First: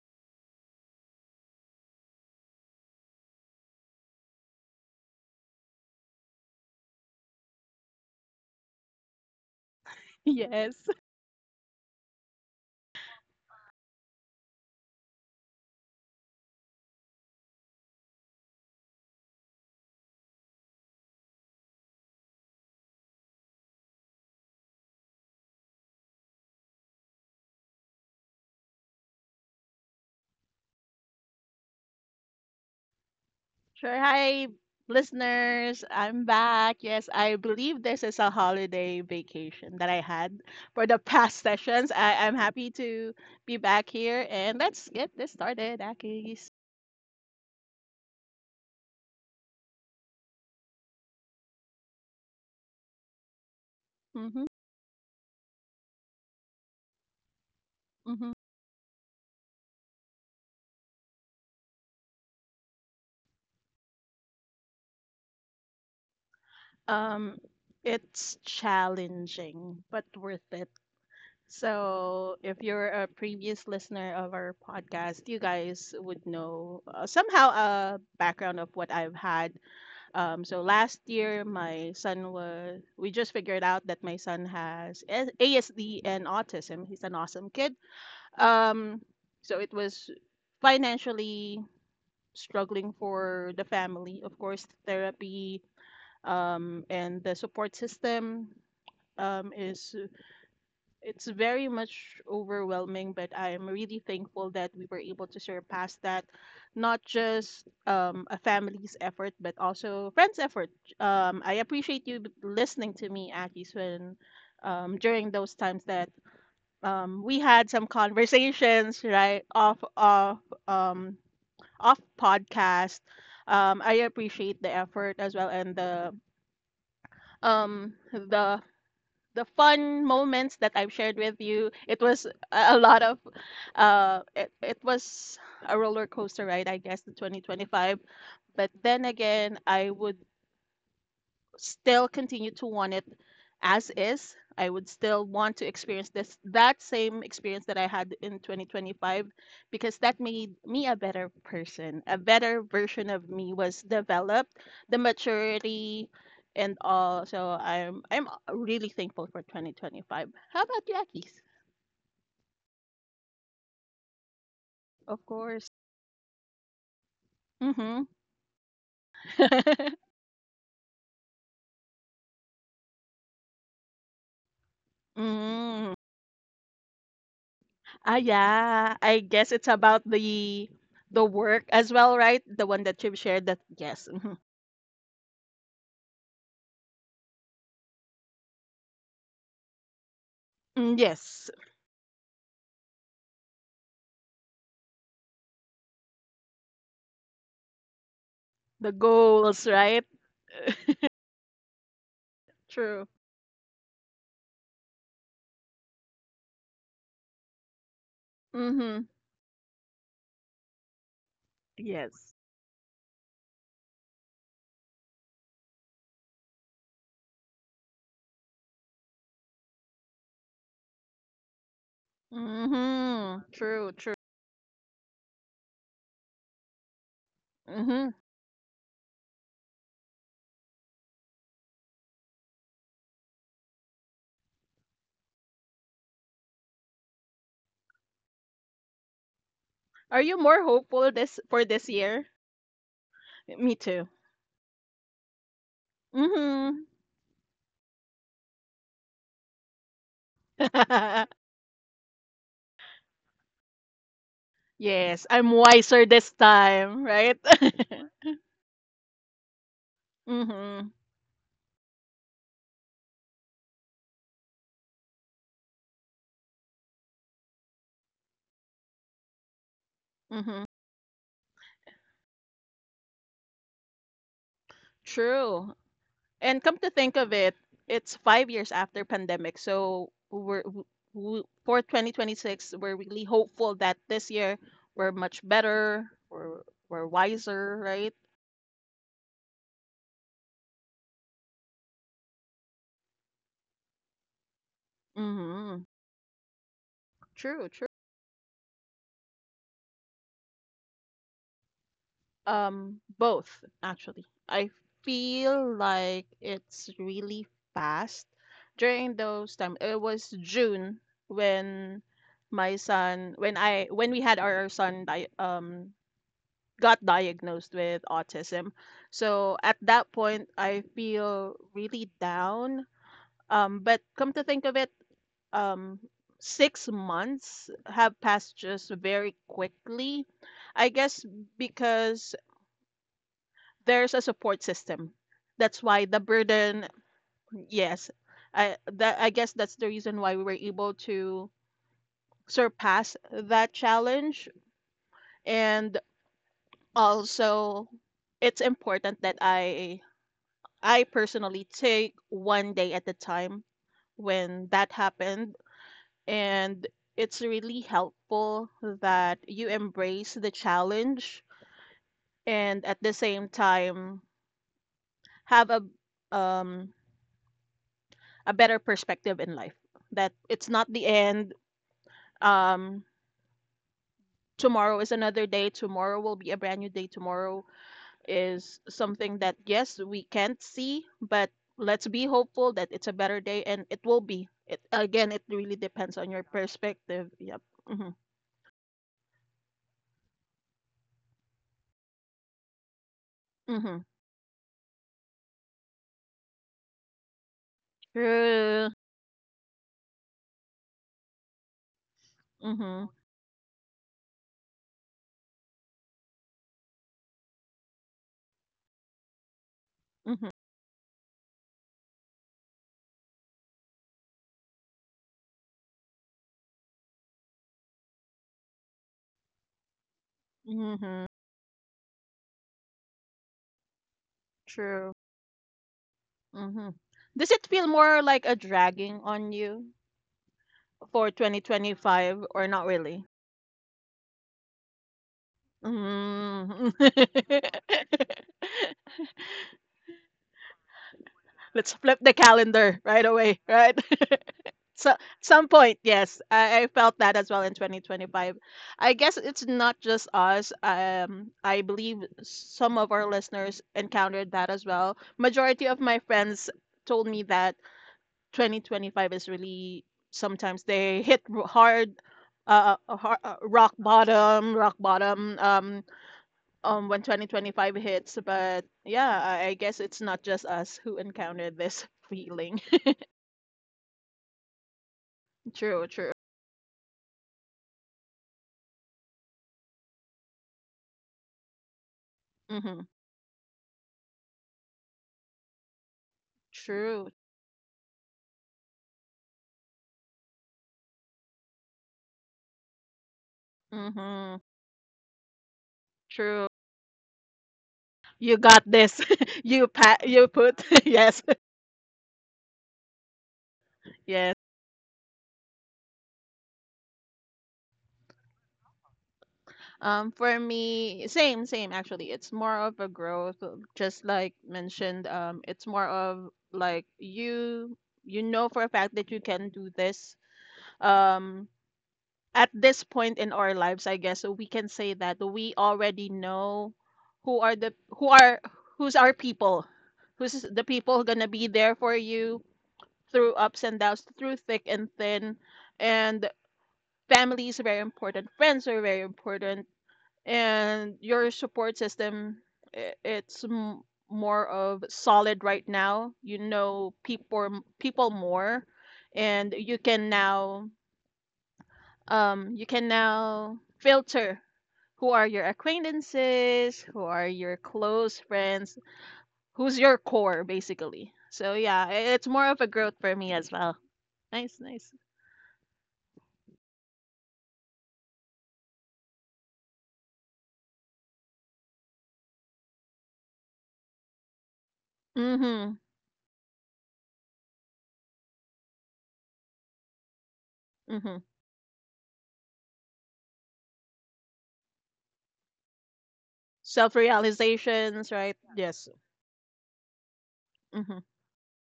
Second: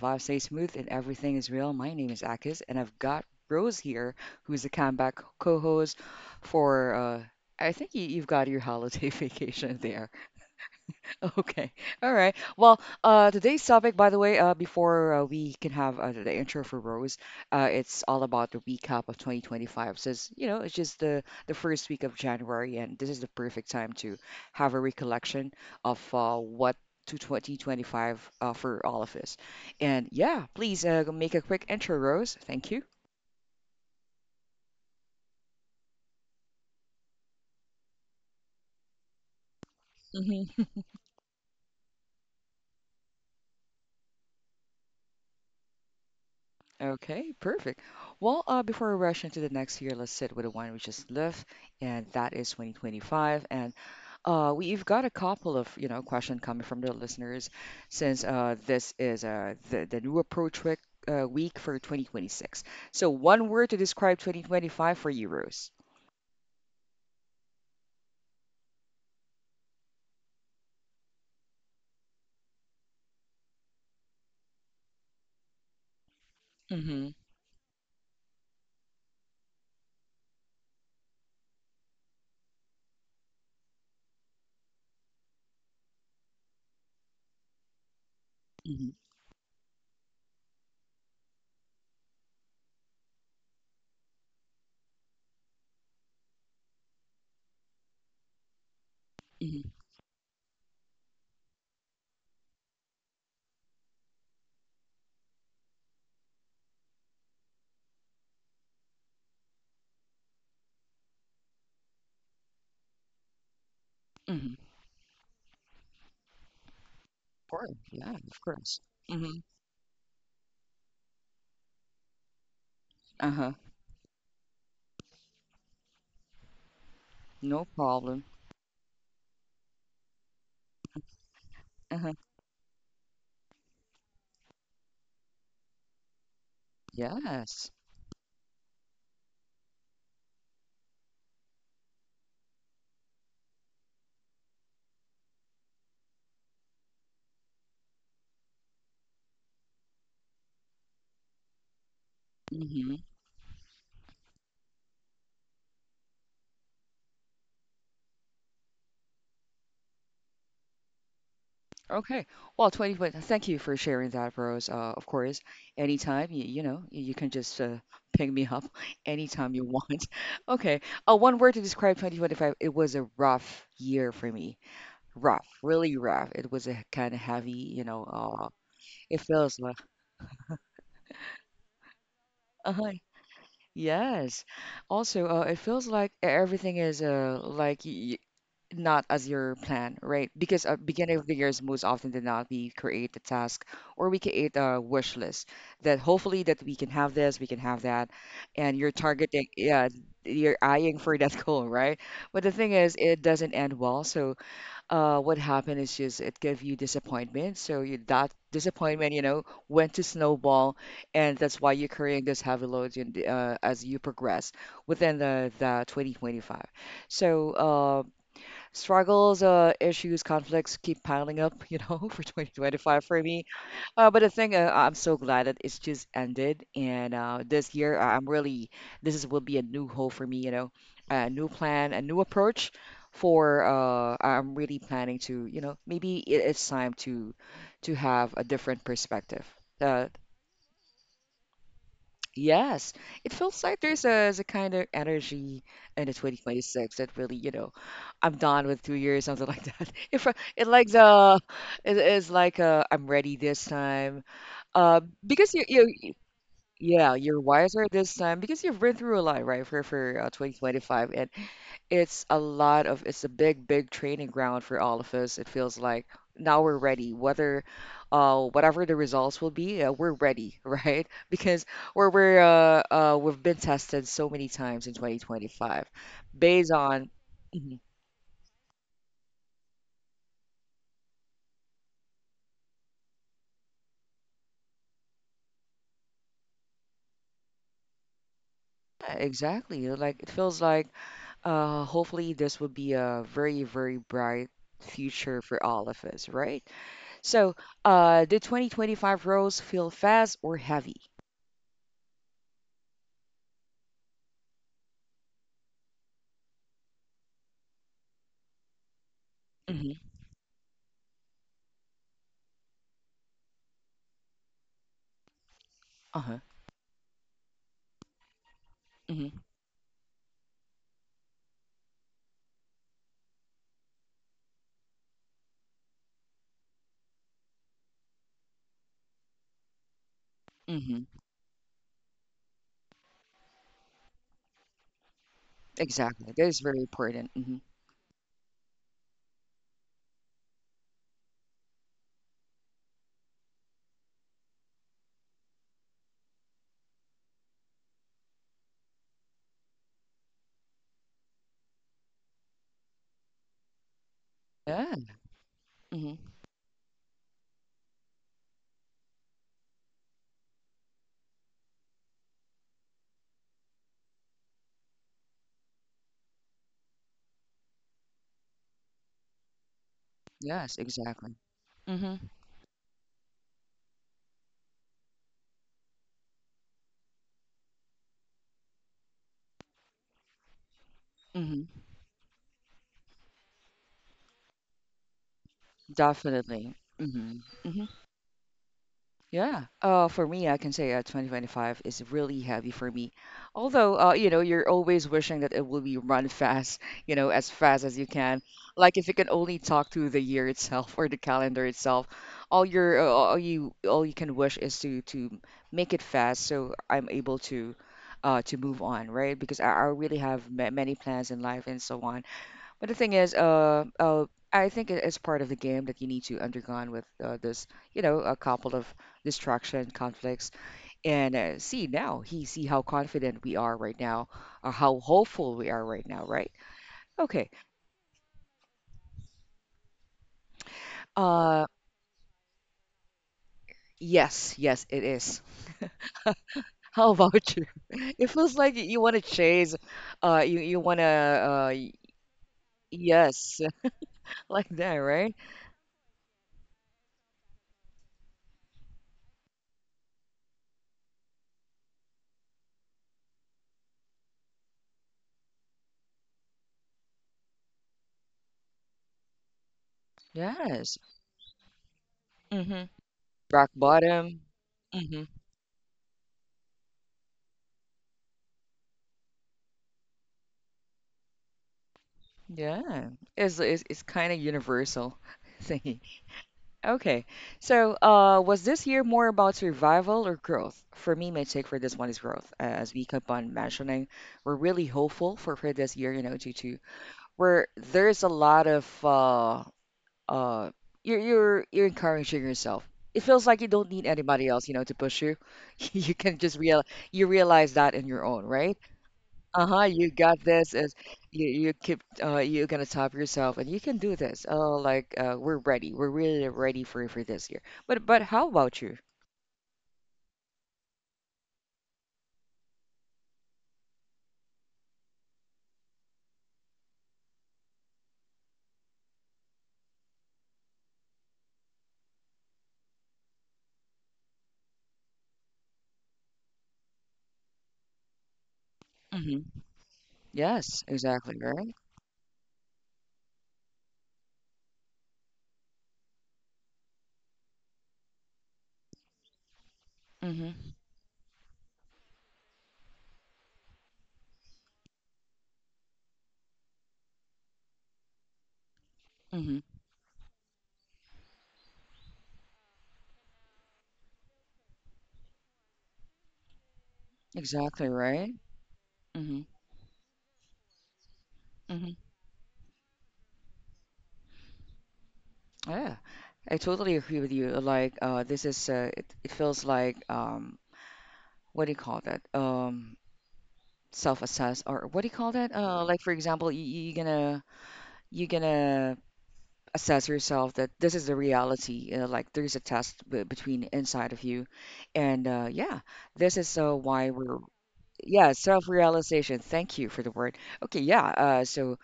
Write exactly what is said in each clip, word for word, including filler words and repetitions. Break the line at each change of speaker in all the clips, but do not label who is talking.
vibe stay smooth and everything is real. My name is Akis and I've got Rose here, who's the comeback co-host for uh I think you, you've got your holiday vacation there.
Yes.
Okay. All right. Well, uh, today's topic, by the way, uh, before uh, we can have uh, the intro for Rose, uh, it's all about the recap of twenty twenty-five. Since, you know, it's just the, the first week of January, and this is the perfect time to have a recollection of uh, what to twenty twenty-five uh, for all of us. And yeah, please uh, make a quick intro, Rose. Thank you.
Sure. Hi, listeners. I'm back. Yes, I believe this is a holiday vacation that I had
Hmm.
for the past sessions. I, I'm happy to be back here, and let's get this started, Akis.
Okay, perfect. Well, uh, before we rush into the next year, let's sit with the one we just left, and that is twenty twenty-five. And
Mm-hmm.
uh, we've got a couple of, you know, question coming from the listeners since
Mm-hmm.
uh, this is uh, the, the new approach week, uh, week for twenty twenty-six. So one word to describe twenty twenty-five for you, Rose.
Um, it's challenging, but worth it. So, if you're a previous listener of our podcast, you guys would know uh,
Mm-hmm.
somehow a background of what I've had. Um, so last year, my son was, we just figured out that my son has A- ASD and autism. He's an awesome kid.
Mm-hmm.
Um, so it was financially struggling for the family. Of course, therapy, um, and the support system, um,
Mm-hmm.
is it's very much overwhelming, but I'm really thankful that we were able to surpass that, not just um, a family's effort, but also friends' effort. Um, I appreciate you b- listening to me, Akis, when,
Mm-hmm.
um, during those times that, um, we
Of
had
course.
some
Yeah, of course.
conversations,
Mm-hmm.
right, off off um, off podcast.
Uh-huh.
Um, I appreciate the effort as well, and the
No
um
problem.
the the fun moments that I've shared with you. It
Uh-huh.
was a a lot of, uh, it, it was a roller coaster ride, I guess, in
Yes.
twenty twenty-five. But then again, I would still continue to want it as is. I would still want to experience this that same experience that I had in twenty twenty-five, because that made me a better person. A better
Mm-hmm.
version of me was developed, the maturity and all. So I'm I'm really thankful for twenty twenty-five. How about you, Akis?
Okay. Well, twenty, but thank you for sharing that, Rose. Uh, of
Of
course,
course.
anytime you, you know, you can just uh,
Mm-hmm.
ping me up anytime you want. Okay. Uh, one word to describe two thousand twenty-five, it was a rough year for me. Rough,
Mm.
really rough. It was a kind of heavy, you know,
Ah,
uh,
yeah. I
it
guess
feels
it's
like,
about the the work as well, right? The one
Uh-huh.
that you've shared, that yes. Mm-hmm.
Yes. Also, uh, it feels like e, everything is uh like y not as your plan, right? Because uh,
Mm,
beginning of the
yes,
years, most often than not, we create a task or we create a wish list that hopefully that we can have this, we can have that, and
the
you're targeting,
goals,
yeah,
right?
you're eyeing for that goal, right? But the thing is,
True.
it doesn't end well, so uh, what happened is just it gave you disappointment. So you, that
Mm-hmm.
disappointment, you know, went to snowball, and that's why you're carrying
Yes.
this heavy load in, the- uh, as you progress within the, the twenty twenty-five. So uh, struggles, uh, issues, conflicts keep piling up, you know, for twenty twenty-five for
Mm-hmm.
me.
True,
Uh,
true.
but the thing, uh, I'm so glad that it's just ended, and uh, this year, uh,
Mm-hmm.
I'm really this is will be a new hope for me, you know, a new plan, a new approach for uh, I'm really planning to, you know, maybe it, it's time to to have a different perspective. Uh,
Are you more hopeful this for this year?
yes, it feels
Me
like
too.
there's a, there's a kind of energy in the
Mm-hmm.
two thousand twenty-six that really, you know, I'm done with two years, something like that. If I- it like the it is like uh, I'm ready this time. Uh,
Yes, I'm
because you, you,
wiser
you-
this time,
Yeah,
right?
you're wiser this time because you've been through a lot, right? For for uh,
Mm-hmm.
twenty twenty-five, and it's a lot of it's a big, big training ground for all of us. It feels like now we're ready, whether uh whatever the results will be, uh, we're ready,
Mm-hmm.
right? Because we're we're uh, uh we've been tested so many times in
True.
twenty twenty-five,
And
based
come to
on.
think of it,
Mhm.
it's five years after pandemic. So we're w- w- for twenty twenty-six, we're really hopeful that this year we're much better, we're we're wiser, right?
Yeah, exactly, like it feels like Uh, Hopefully, this will be a very, very bright future for
Mm-hmm.
all of us, right? So,
True, true.
uh, do twenty twenty-five roles feel fast or heavy?
Um, both actually. I feel like it's really fast. During those time, it
Mm-hmm.
was June when my son, when I, when we had our son, di- um,
Uh-huh.
got diagnosed with autism.
Mm-hmm.
So at that point, I feel really down. Um, but come to think of it, um, six months have passed just very quickly. I
Mm-hmm.
guess because there's a support system. That's why the
Exactly. That is very
burden,
important. Mm-hmm.
yes, I that I guess that's the reason why we were able to surpass that challenge. And also, it's important that I I personally take one day at a time when that
Yeah.
happened.
Mm-hmm.
And it's really helpful that you embrace the challenge, and at the same time have a um a better perspective in life, that it's
Yes,
not the
exactly.
end.
Mm-hmm.
um Tomorrow is another day, tomorrow will be a brand new day, tomorrow is something that, yes, we can't see, but
Mm-hmm.
let's be hopeful that it's a better day, and it will be. It again, it really depends on your
Definitely.
perspective.
Mm-hmm.
Yep.
Mm-hmm.
Mm-hmm.
Yeah. Uh, for me, I can say uh, twenty twenty-five is really heavy for me.
Mm-hmm.
Although, uh, you know, you're always wishing that it will be run fast, you know, as fast as you can.
True.
Like if you can only talk to the year itself or the calendar itself, all your
Mm-hmm.
uh, all you all you can wish is to to make it fast so I'm able to uh to move on, right? Because I, I really have
Mm-hmm.
ma many plans in life and so on. But the thing is, uh, uh, I think it is part of the game that you need to undergone with uh, this, you know, a couple of distraction conflicts.
Mm-hmm.
And uh, see now, he see how confident we are right now, or how
True.
hopeful we are right now, right?
Mm-hmm. Does
Okay.
it feel more like a dragging on you for
Uh,
twenty twenty-five, or not really?
yes, yes, it is. How about
Mm-hmm.
you? It feels like you want to chase, uh, you you want to, uh,
Let's
y-
flip the calendar right away,
Yes,
right?
like that,
So,
right?
some point, yes, I, I felt that as well in twenty twenty-five. I guess it's not just us. Um, I believe some of our listeners encountered that as well. Majority of my friends told me that twenty twenty-five is really sometimes
Yes.
they hit r- hard,
Mm-hmm.
uh, uh, har- uh,
Rock
rock
bottom.
bottom, rock
Mm-hmm.
bottom. Um, um when twenty twenty-five hits. But yeah, I, I guess it's not just us who encountered this feeling.
Yeah, it's it's, it's kind of universal thingy.
True, true.
Okay, so uh, was this year more about survival or growth? For me, my take for this one is growth. Uh, As
Mm-hmm.
we kept on mentioning, we're really hopeful for for this year, you know, due to
True.
where there's a lot of uh uh you're you're you're encouraging yourself. It feels like you don't need anybody
Mm-hmm.
else, you know, to push you. You can just
True.
real you realize that in your own,
You
right?
got this.
Uh-huh,
you
you
pat
got
you
this.
put
Is
Yes.
you you keep uh you're gonna top yourself and you can do this.
Yes.
Oh, like uh we're ready. We're really ready for for this year. But but how about you?
Um for me, same, same, actually. It's more of a growth, uh, just like mentioned. Um it's more of like you you know, for a fact that you can do this. Um at this point in our lives, I guess we can say that we already know who are the who are who's our
Mm-hmm.
people, who's the
Yes,
people
exactly,
gonna be
right?
there for you through ups and downs, through thick and thin. And family is very important, friends are very important,
Mm-hmm.
and your support system, i- it's m- more of solid right now. You know people people more.
Mm-hmm.
And you can now um, you can now filter who are your acquaintances, who are your
Exactly, right?
close friends,
Mm-hmm.
who's your core, basically. So
Mm-hmm.
yeah, i- it's more of a growth for me as well. Nice, nice.
Yeah. I totally agree with you. Like uh this is uh it, it feels like um What do you call that? Um self-assess or what do you call that? Uh
Mm-hmm.
like for example, you you gonna you gonna assess yourself that this is the
Mm-hmm.
reality. Uh, like there's a test b- between inside of you, and uh, yeah, this is uh, why
Self
we're
realizations,
yeah,
right? Yes.
self-realization. Thank you for the word. Okay, yeah.
Mm-hmm.
Uh, so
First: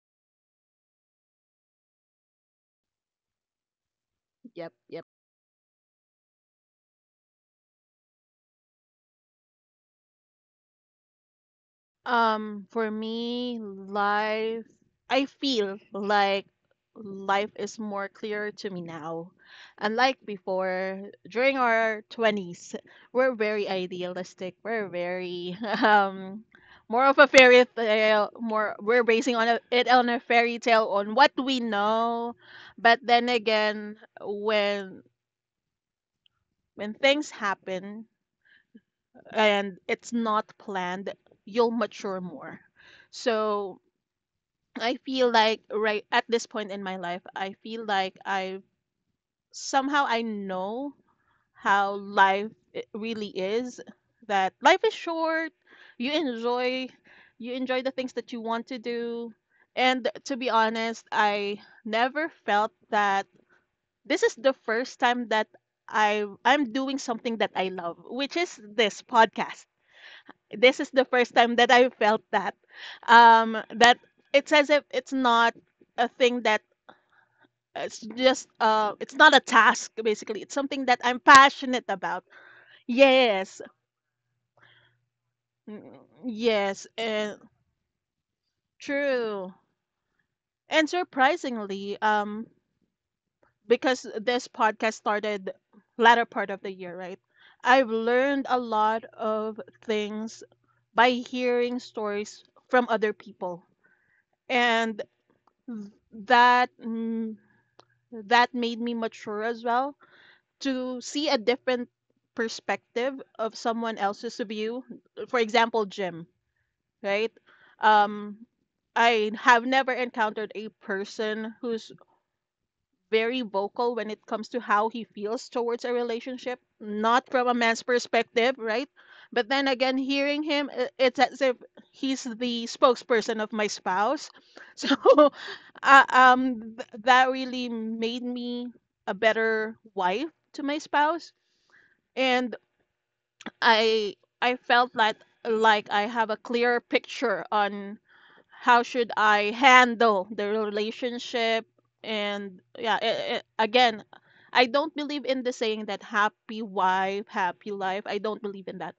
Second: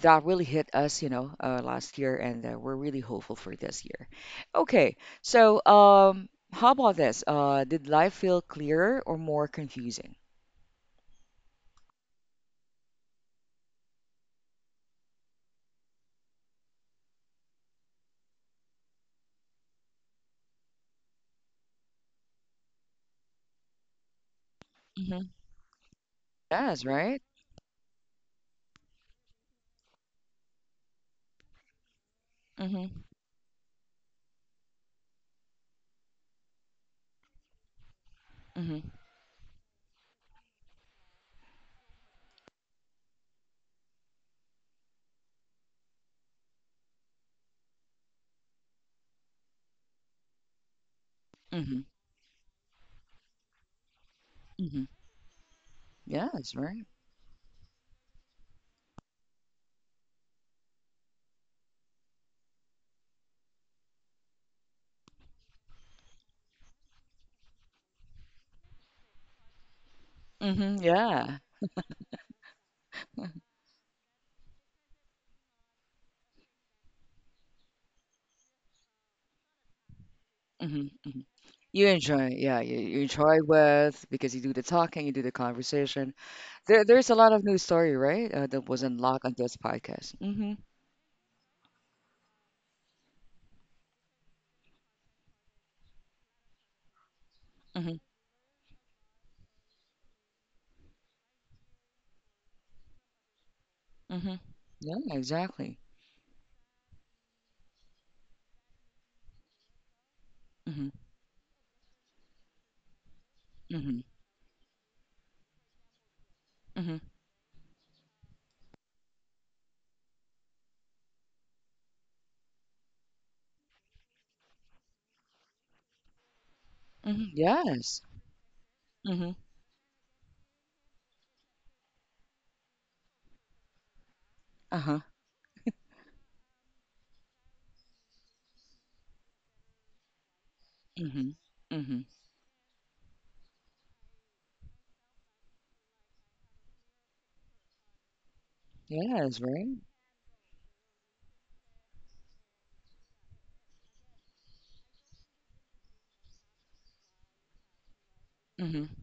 that really hit us, you know, uh, last year, and uh, we're really hopeful for this year.
Yep.
Okay,
Yep.
so um, how about this? Uh, did life feel clearer or more confusing?
Um, for me, life, I feel like life is more clear to me now. Unlike before, during our twenties, we're very idealistic. We're
Mm-hmm.
very, um,
Yes,
more of
right.
a fairy tale, more, we're basing on a, it on a fairy tale on what we know. But
Mm-hmm.
then again, when when things happen
Mm-hmm.
and it's not planned, you'll mature more. So, I feel like right at this point in my life, I feel like I somehow I know
Mm-hmm.
how life i- really is. That
Mm-hmm.
life is short. You
Yes, right.
enjoy, you enjoy the things that you want to do. And to be honest, I never felt that this is the first time that I I'm doing something that I love, which is this podcast. This
Mm-hmm.
is the first
Yeah.
time that I felt that. Um, that it's as if it's not a thing, that it's just uh it's not a task. Basically, it's something that I'm
Mm-hmm.
passionate
You
about.
enjoy, yeah, you, you enjoy
Yes.
with because you do the talking, you do the
Mm,
conversation. There,
yes,
there's a lot
and
of new story, right? Uh, that was unlocked on
true.
this podcast. Mm-hmm,
And surprisingly, um because this podcast started latter part of the year, right, I've
mm-hmm,
learned a lot of things by hearing stories from other people.
mm-hmm. Yeah,
And
exactly.
that mm, that made me mature as well,
Mm-hmm,
to see a different perspective of someone
mm-hmm,
else's view, for example Jim,
mm-hmm,
right. Um i have never encountered a person who's very vocal when it comes to how he feels towards a relationship,
mm-hmm.
not from a man's
Yes.
perspective, right?
Mm-hmm.
But then again, hearing him, i- it's as if he's the spokesperson of my spouse.
Uh-huh.
So, uh, um, th- that really made me a better wife to my
Mm-hmm,
spouse.
mm-hmm.
And I I felt like like I have a clear picture on how should
Yes,
I
right?
handle the relationship. And yeah, it, again, I don't believe in the saying that happy wife happy life. I don't believe in
Mm-hmm,
that,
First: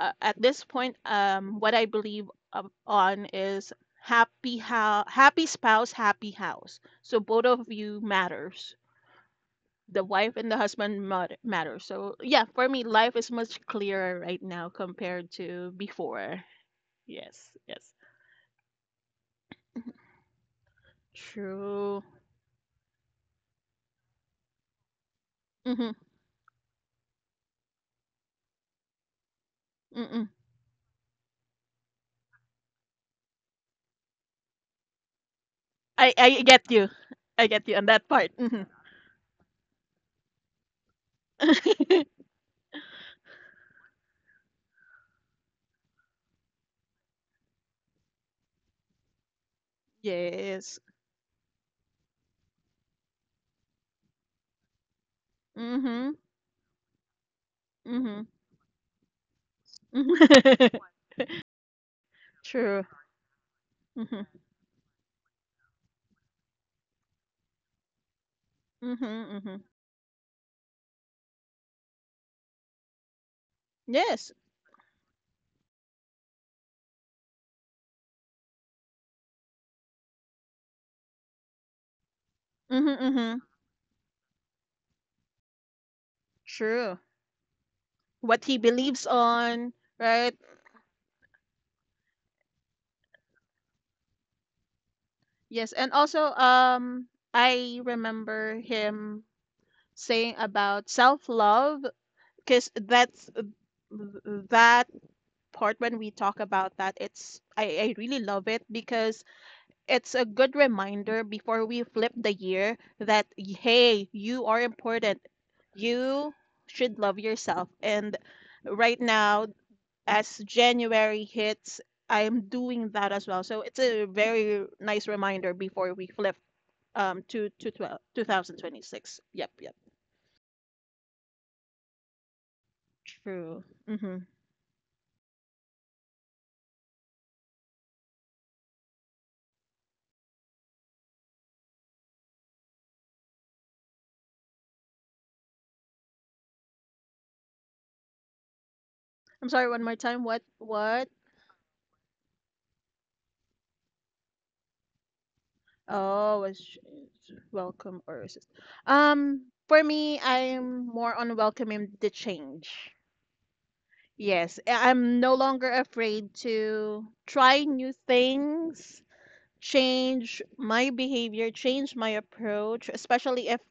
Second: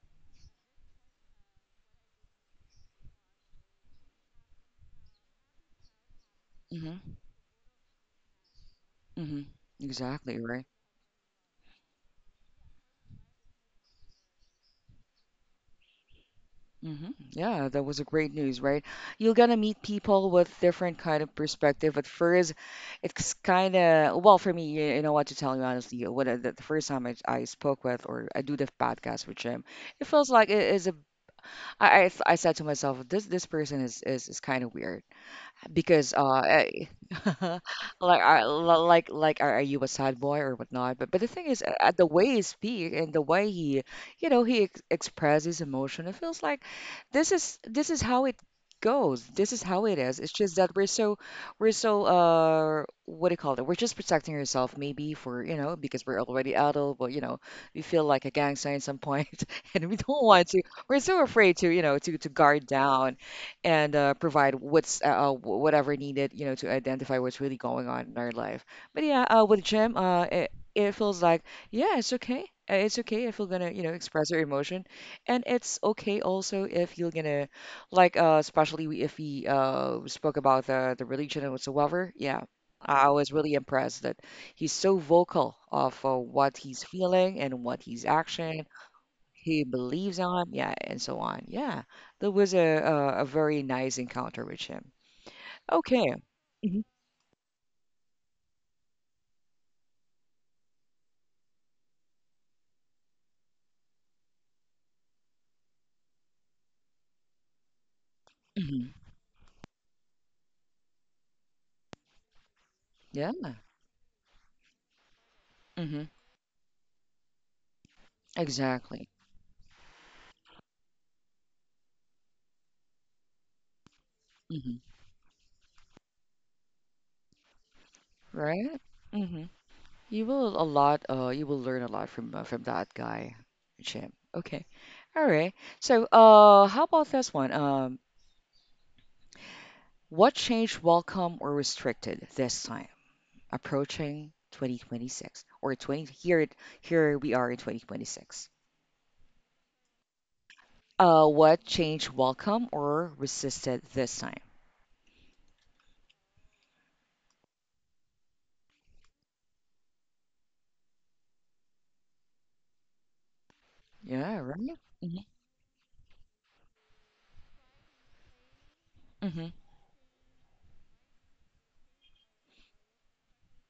uh, at this point. Um what I believe of- on is happy how happy spouse, happy house.
mm-hmm,
So both of you matters,
mm-hmm.
the wife
Exactly,
and the
right?
husband mat- matter. So yeah, for me, life is much clearer right now compared to before.
Hmm.
Yes,
Yeah, that
yes,
was a great news, right? You're gonna meet people with different kind of perspective.
true.
At first, it's kind of well for me. You, you know what, to tell you
Mm-hmm,
honestly. What I- the, the first time I, I spoke with or I do the podcast with Jim, it
mm-mm.
feels like it is a. I I, I said to myself, this this person is is, is kind of weird
I
because uh
I get
I-
you. I get you on that
like
part.
I
Hmm.
li- like like are are you a sad boy or whatnot? But but the thing is, uh, the way he speak and the way he you know he ex expresses emotion, it feels like this is, this is how it goes. This is how it is. It's just that
Yes.
we're so we're so uh what do you call it, we're just protecting yourself maybe for you know because
Mm-hmm.
we're already adult, but you know we feel
Mm-hmm.
like a gangster at some point, and we don't want to. We're so afraid to, you know to to guard
True.
down and uh,
Mm-hmm.
provide what's uh, uh, wh- whatever needed, you know, to identify what's really going on in our life.
Mm-hmm.
But yeah, uh,
Mm-hmm.
with Jim, uh, it, it feels like, yeah, it's okay. Uh, It's okay if you're gonna, you know, express
Yes.
your emotion, and it's okay also if you're gonna, like, uh, especially we- if we uh spoke about the the religion and whatsoever. Yeah,
Mm-hmm.
I I was
Mm-hmm.
really impressed that he's so vocal of uh, what he's
True.
feeling and what he's
What he
action
believes
he
on,
believes
right?
on, yeah, and so on. Yeah, that was a a, a very nice encounter with him.
Yes, and
Okay.
also,
Hmm.
um, I remember him saying about self love, because that's that part, when we talk about that, it's I, I really love it,
Hmm.
because it's a good reminder before we flip the year, that
Yeah.
hey, you are important,
Hmm.
you should love yourself. And right
Exactly.
now, as January hits, I am doing that as well, so it's a very
Hmm.
nice reminder before we flip, um to to twelve two thousand
Right.
twenty-six.
Hmm.
Yep, yep.
You will a lot. Uh, you will learn a lot from uh, from that guy,
True.
Jim. Okay. All right. So, uh, how about this one? Um, what changed welcome or restricted this time approaching twenty twenty-six or twenty here it- here we are in twenty twenty-six.
I'm sorry, one more time. What? What?
Uh, what change welcome or resisted this time?
Oh, was sh- welcome or resist. Um, for me, I'm more on welcoming the change.
Yeah,
Yes,
right.
I- I'm
Mhm,
no longer afraid to try new things,
mhm,
change my behavior, change my approach, especially if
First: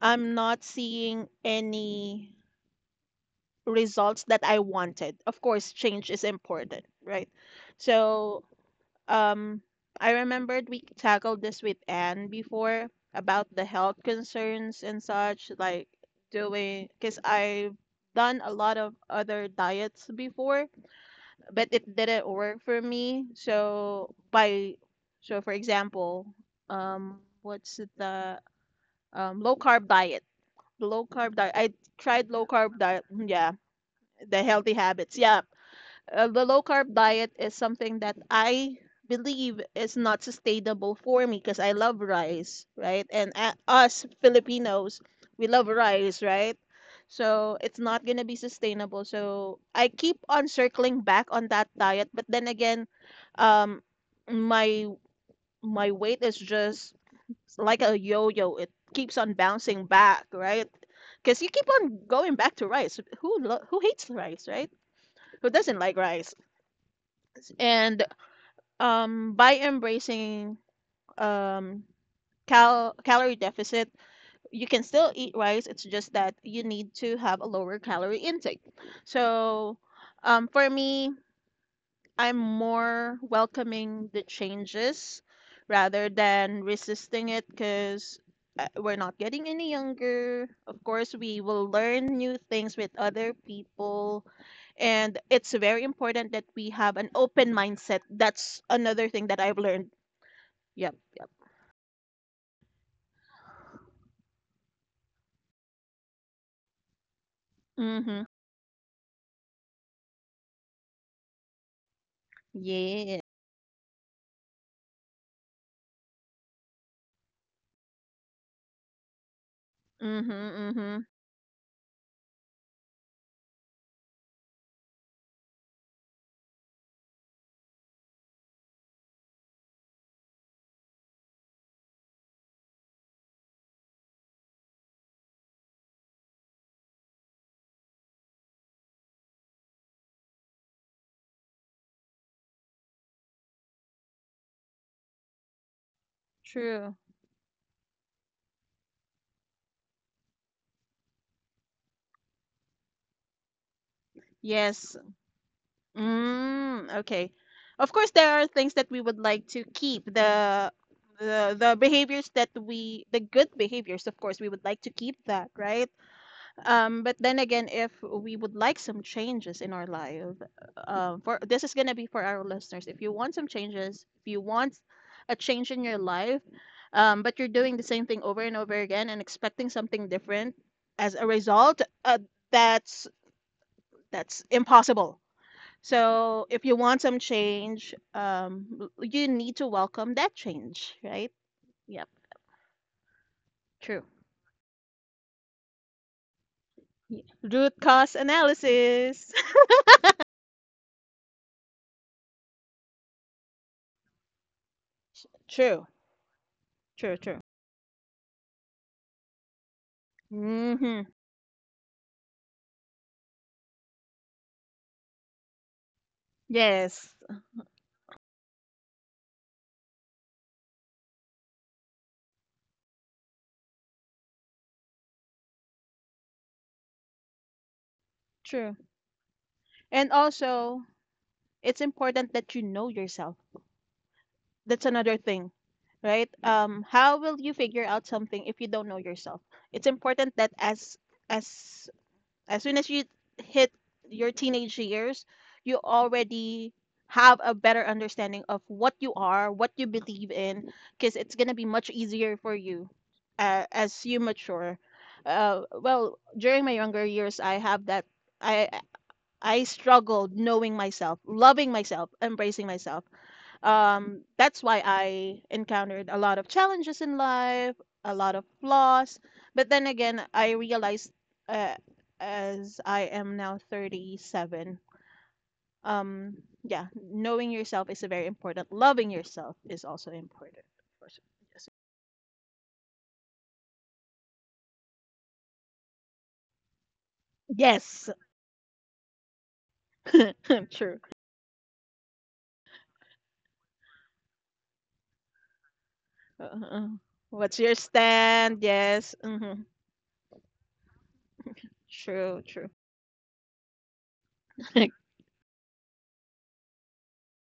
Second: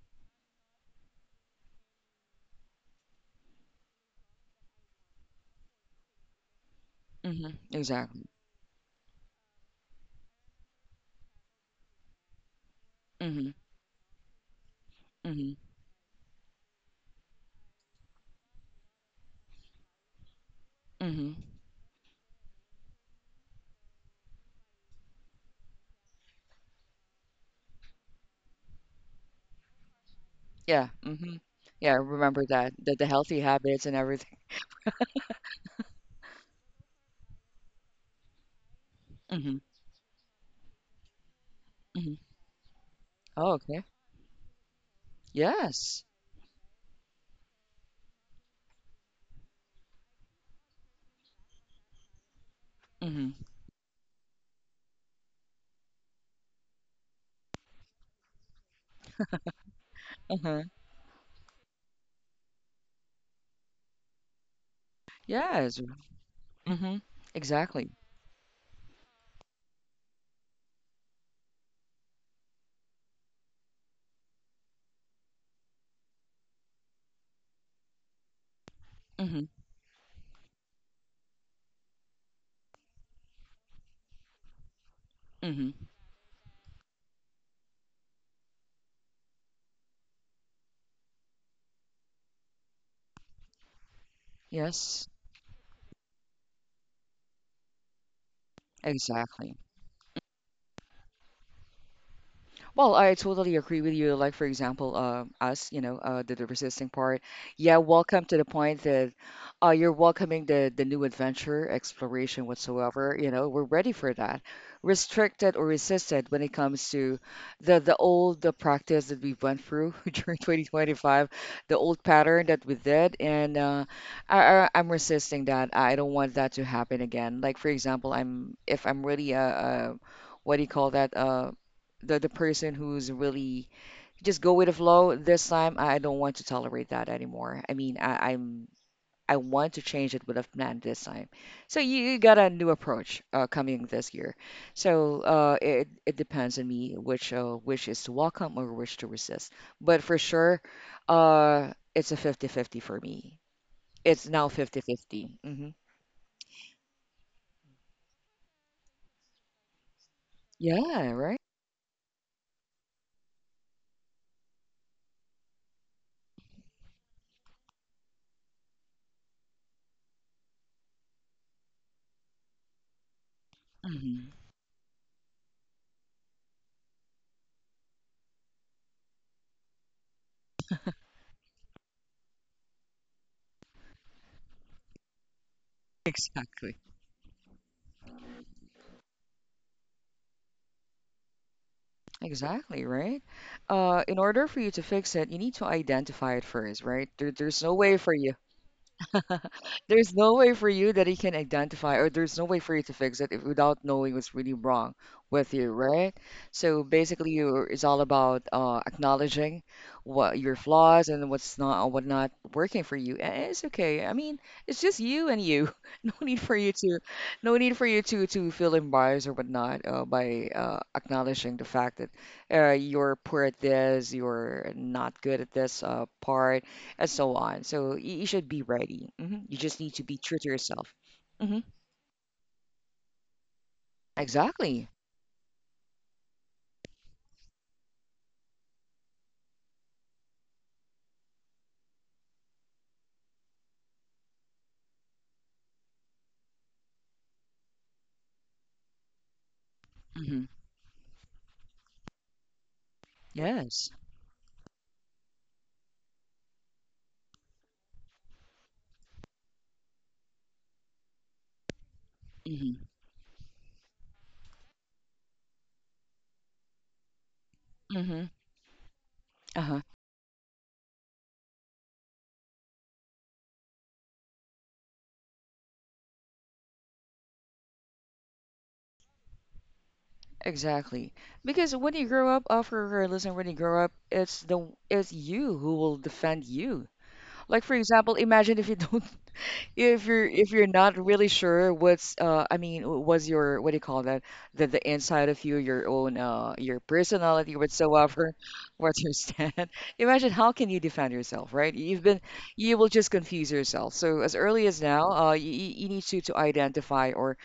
I'm not seeing any results that I wanted. Of course, change is important, right?
mhm. Exactly.
So, Um, I remembered we tackled this with Anne before about
Mhm,
the health concerns and such,
mhm,
like doing, because I've done a lot of other diets before,
mhm.
but it didn't work for me. So by, so for example, um, what's it, the um, low carb diet? The
Yeah,
low carb
mhm.
diet. I
Yeah, I
tried low
remember that
carb
the,
diet.
the
Mm,
healthy
yeah,
habits and everything.
the healthy habits. Yeah, uh, the low carb diet is something that I believe
Mhm,
is not sustainable for me, because I love
mhm.
rice, right? And
Oh,
a
okay.
us Filipinos, we love
Yes.
rice, right? So it's not going to be sustainable. So I keep on circling back on that diet, but then again,
Mhm.
um, my my weight is just like a yo-yo. It keeps on bouncing back,
Uh-huh.
right? Because you keep on going back to rice. Who lo who hates rice, right? Who doesn't
Yes.
like rice?
Mhm. Exactly.
And um, by embracing, um, cal calorie deficit, you can still eat rice. It's just that you need to have a lower calorie intake.
Mhm,
So, um, for me, I'm more welcoming the changes
mhm.
rather than resisting it, because we're not getting any younger. Of course, we will learn new things with other people.
Yes.
And it's very important that we have an open mindset. That's another thing that
Exactly.
I've learned. Yep, yep.
Well, I totally agree with you. Like, for example, uh, us, you know, uh, the, the resisting part. Yeah,
Mm-hmm.
welcome to the point that uh, you're welcoming the, the new adventure, exploration, whatsoever.
Yeah.
You know, we're ready for that. Restricted or resisted when it comes to the, the old the practice that we went through
Mm-hmm.
during
Mm-hmm.
twenty twenty-five, the old pattern that we did. And uh, I, I, I'm resisting that. I don't want that to happen again. Like, for example, I'm if I'm really a, a what do you call that? Uh, the the person who's really just go with the flow. This time, I don't want to tolerate that anymore. I mean, I, I'm I want to change it with a plan this time. So you, you got a new approach uh, coming this year. So uh, it it depends on me
True.
which uh, which is to welcome or which to resist. But for sure, uh, it's a fifty fifty for me. It's now fifty
Yes.
fifty 50. hmm
Mm, okay. Of course, there are things that we would like to keep. The
Yeah, right.
the the behaviors that we the good behaviors, of course, we would like to keep that, right? Um, but then again, if we would like some changes in our life, uh, for this is gonna be for our listeners. If you want some changes, if
hmm
you want a change in your life, um, but you're doing the same thing over and over again and expecting something different as a result, uh, that's that's impossible. So if
Exactly.
you want some change, um, you need to welcome that change, right? Yep,
Exactly, right? Uh,
true.
in order for you to fix it, you need to identify it first, right?
Y-
There, there's no
Root
way for
cause
you.
analysis.
There's no way for you that he can identify, or there's no way for you to fix it if, without knowing what's really wrong with you,
True,
right? So
true,
basically,
true.
you it's all about uh, acknowledging what your
Hmm
flaws and what's not what not working for you. And it's okay. I mean, it's just you and you. No need for you to,
Yes,
no need for you to to feel embarrassed or whatnot uh, by uh, acknowledging the fact that uh, you're poor at this, you're not good at this uh, part and so on. So y- you should be
true.
ready. hmm You just need to
And
be true to
also,
yourself. hmm
it's important that you know yourself. That's
Exactly.
another thing, right? Um, how will you figure out something if you don't know yourself? It's important that as as as soon as you hit your teenage years, you already have a better understanding of what you are, what you believe
hmm
in, because it's gonna be much easier for you uh,
Yes.
as you mature. Uh, well, during my younger years, I have that. I I struggled knowing myself, loving myself, embracing
hmm
myself. Um, that's why I encountered a lot of challenges in life, a
hmm
lot of flaws. But
Uh-huh.
then again, I realized uh, as I am now thirty-seven. um, yeah, knowing yourself is very important. Loving yourself is also important. Of
Exactly.
course.
Because when you grow up, uh, for our listener, when you grow up, it's the it's you who will defend you. Like, for
Yes,
example, imagine if you don't. If you're if you're not
true.
really sure what's uh I mean w- was your what do you call that, the the inside of you, your own uh your
Uh,
personality
what's your
whatsoever,
stand?
what's your
Yes, hmm
stand? Imagine how can you defend yourself, right? You've been,
true, true.
you will just confuse yourself. So as early as now, uh you, you you need to to identify, or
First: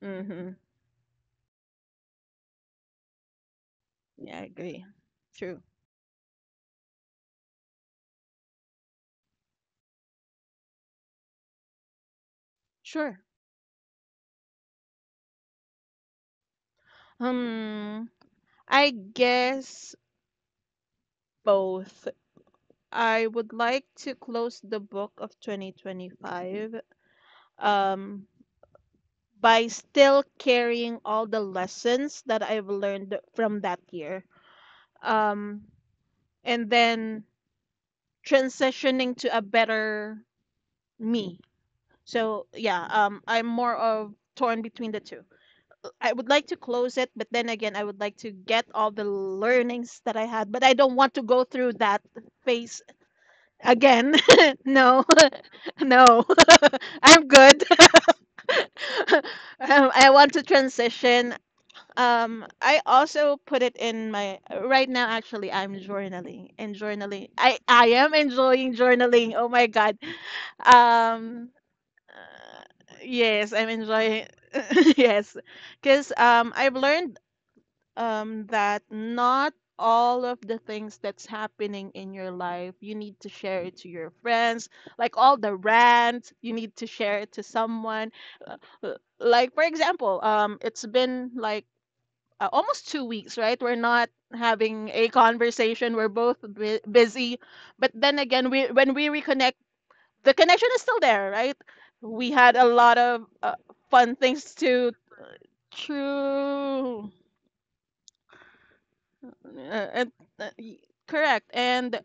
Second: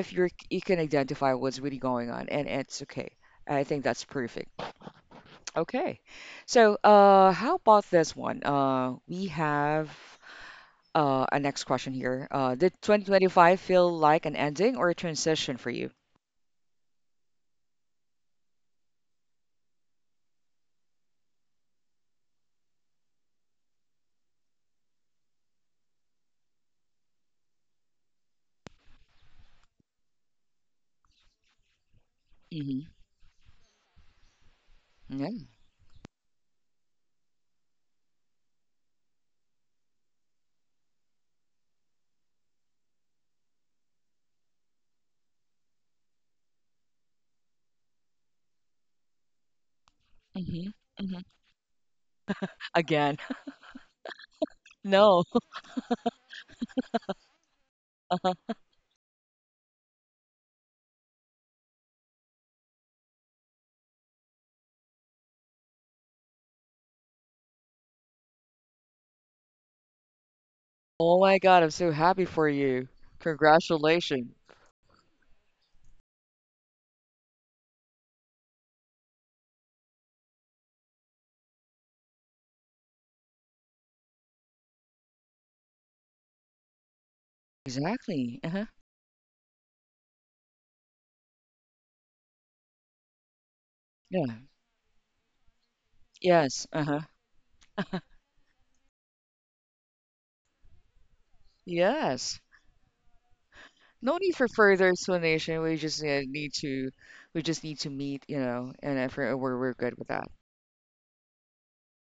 you're
hmm
you can identify what's really going on, and it's okay. I think that's
Yeah, I
perfect.
agree. True.
Okay, so uh how about this one? Uh we have uh, a next question here. Uh, did
Sure.
twenty twenty-five feel like an ending or a transition for you?
Um, I guess both. I would like to close the book of twenty twenty-five um, by still carrying all the lessons that I've
hmm
learned from that year.
Yeah.
Um, and then transitioning to a better me. So, yeah, um, I'm more of torn between the two. I would like to close it, but then again, I would like to get all the learnings that I had, but
hmm
I don't want to
hmm
go through that phase
Again,
again. No,
no.
no, I'm good. Um, I want to transition. Um, I also put it in my right now. Actually, I'm journaling and journaling. I I am enjoying journaling. Oh my God.
Oh my
Um,
God, I'm so happy for
uh,
you.
yes, I'm enjoying.
Congratulations.
Yes, because um, I've learned um, that not all of the things that's happening in your life, you need to share it to your friends. Like all the rant, you need to share it to someone.
Exactly.
Uh,
Uh-huh.
uh, Like, for example, um, it's been like uh, almost two weeks, right? We're not
Yeah.
having a conversation. We're both
Yes.
bu-
Uh-huh.
busy. But then again, we when we reconnect, the connection is still there, right? We
Yes.
had a lot of uh, fun
No need for
things
further
to.
explanation. We just uh, need to,
True.
we just need to meet, you know, and if we're,
Uh,
we're we're good with
and,
that.
uh, y- correct. And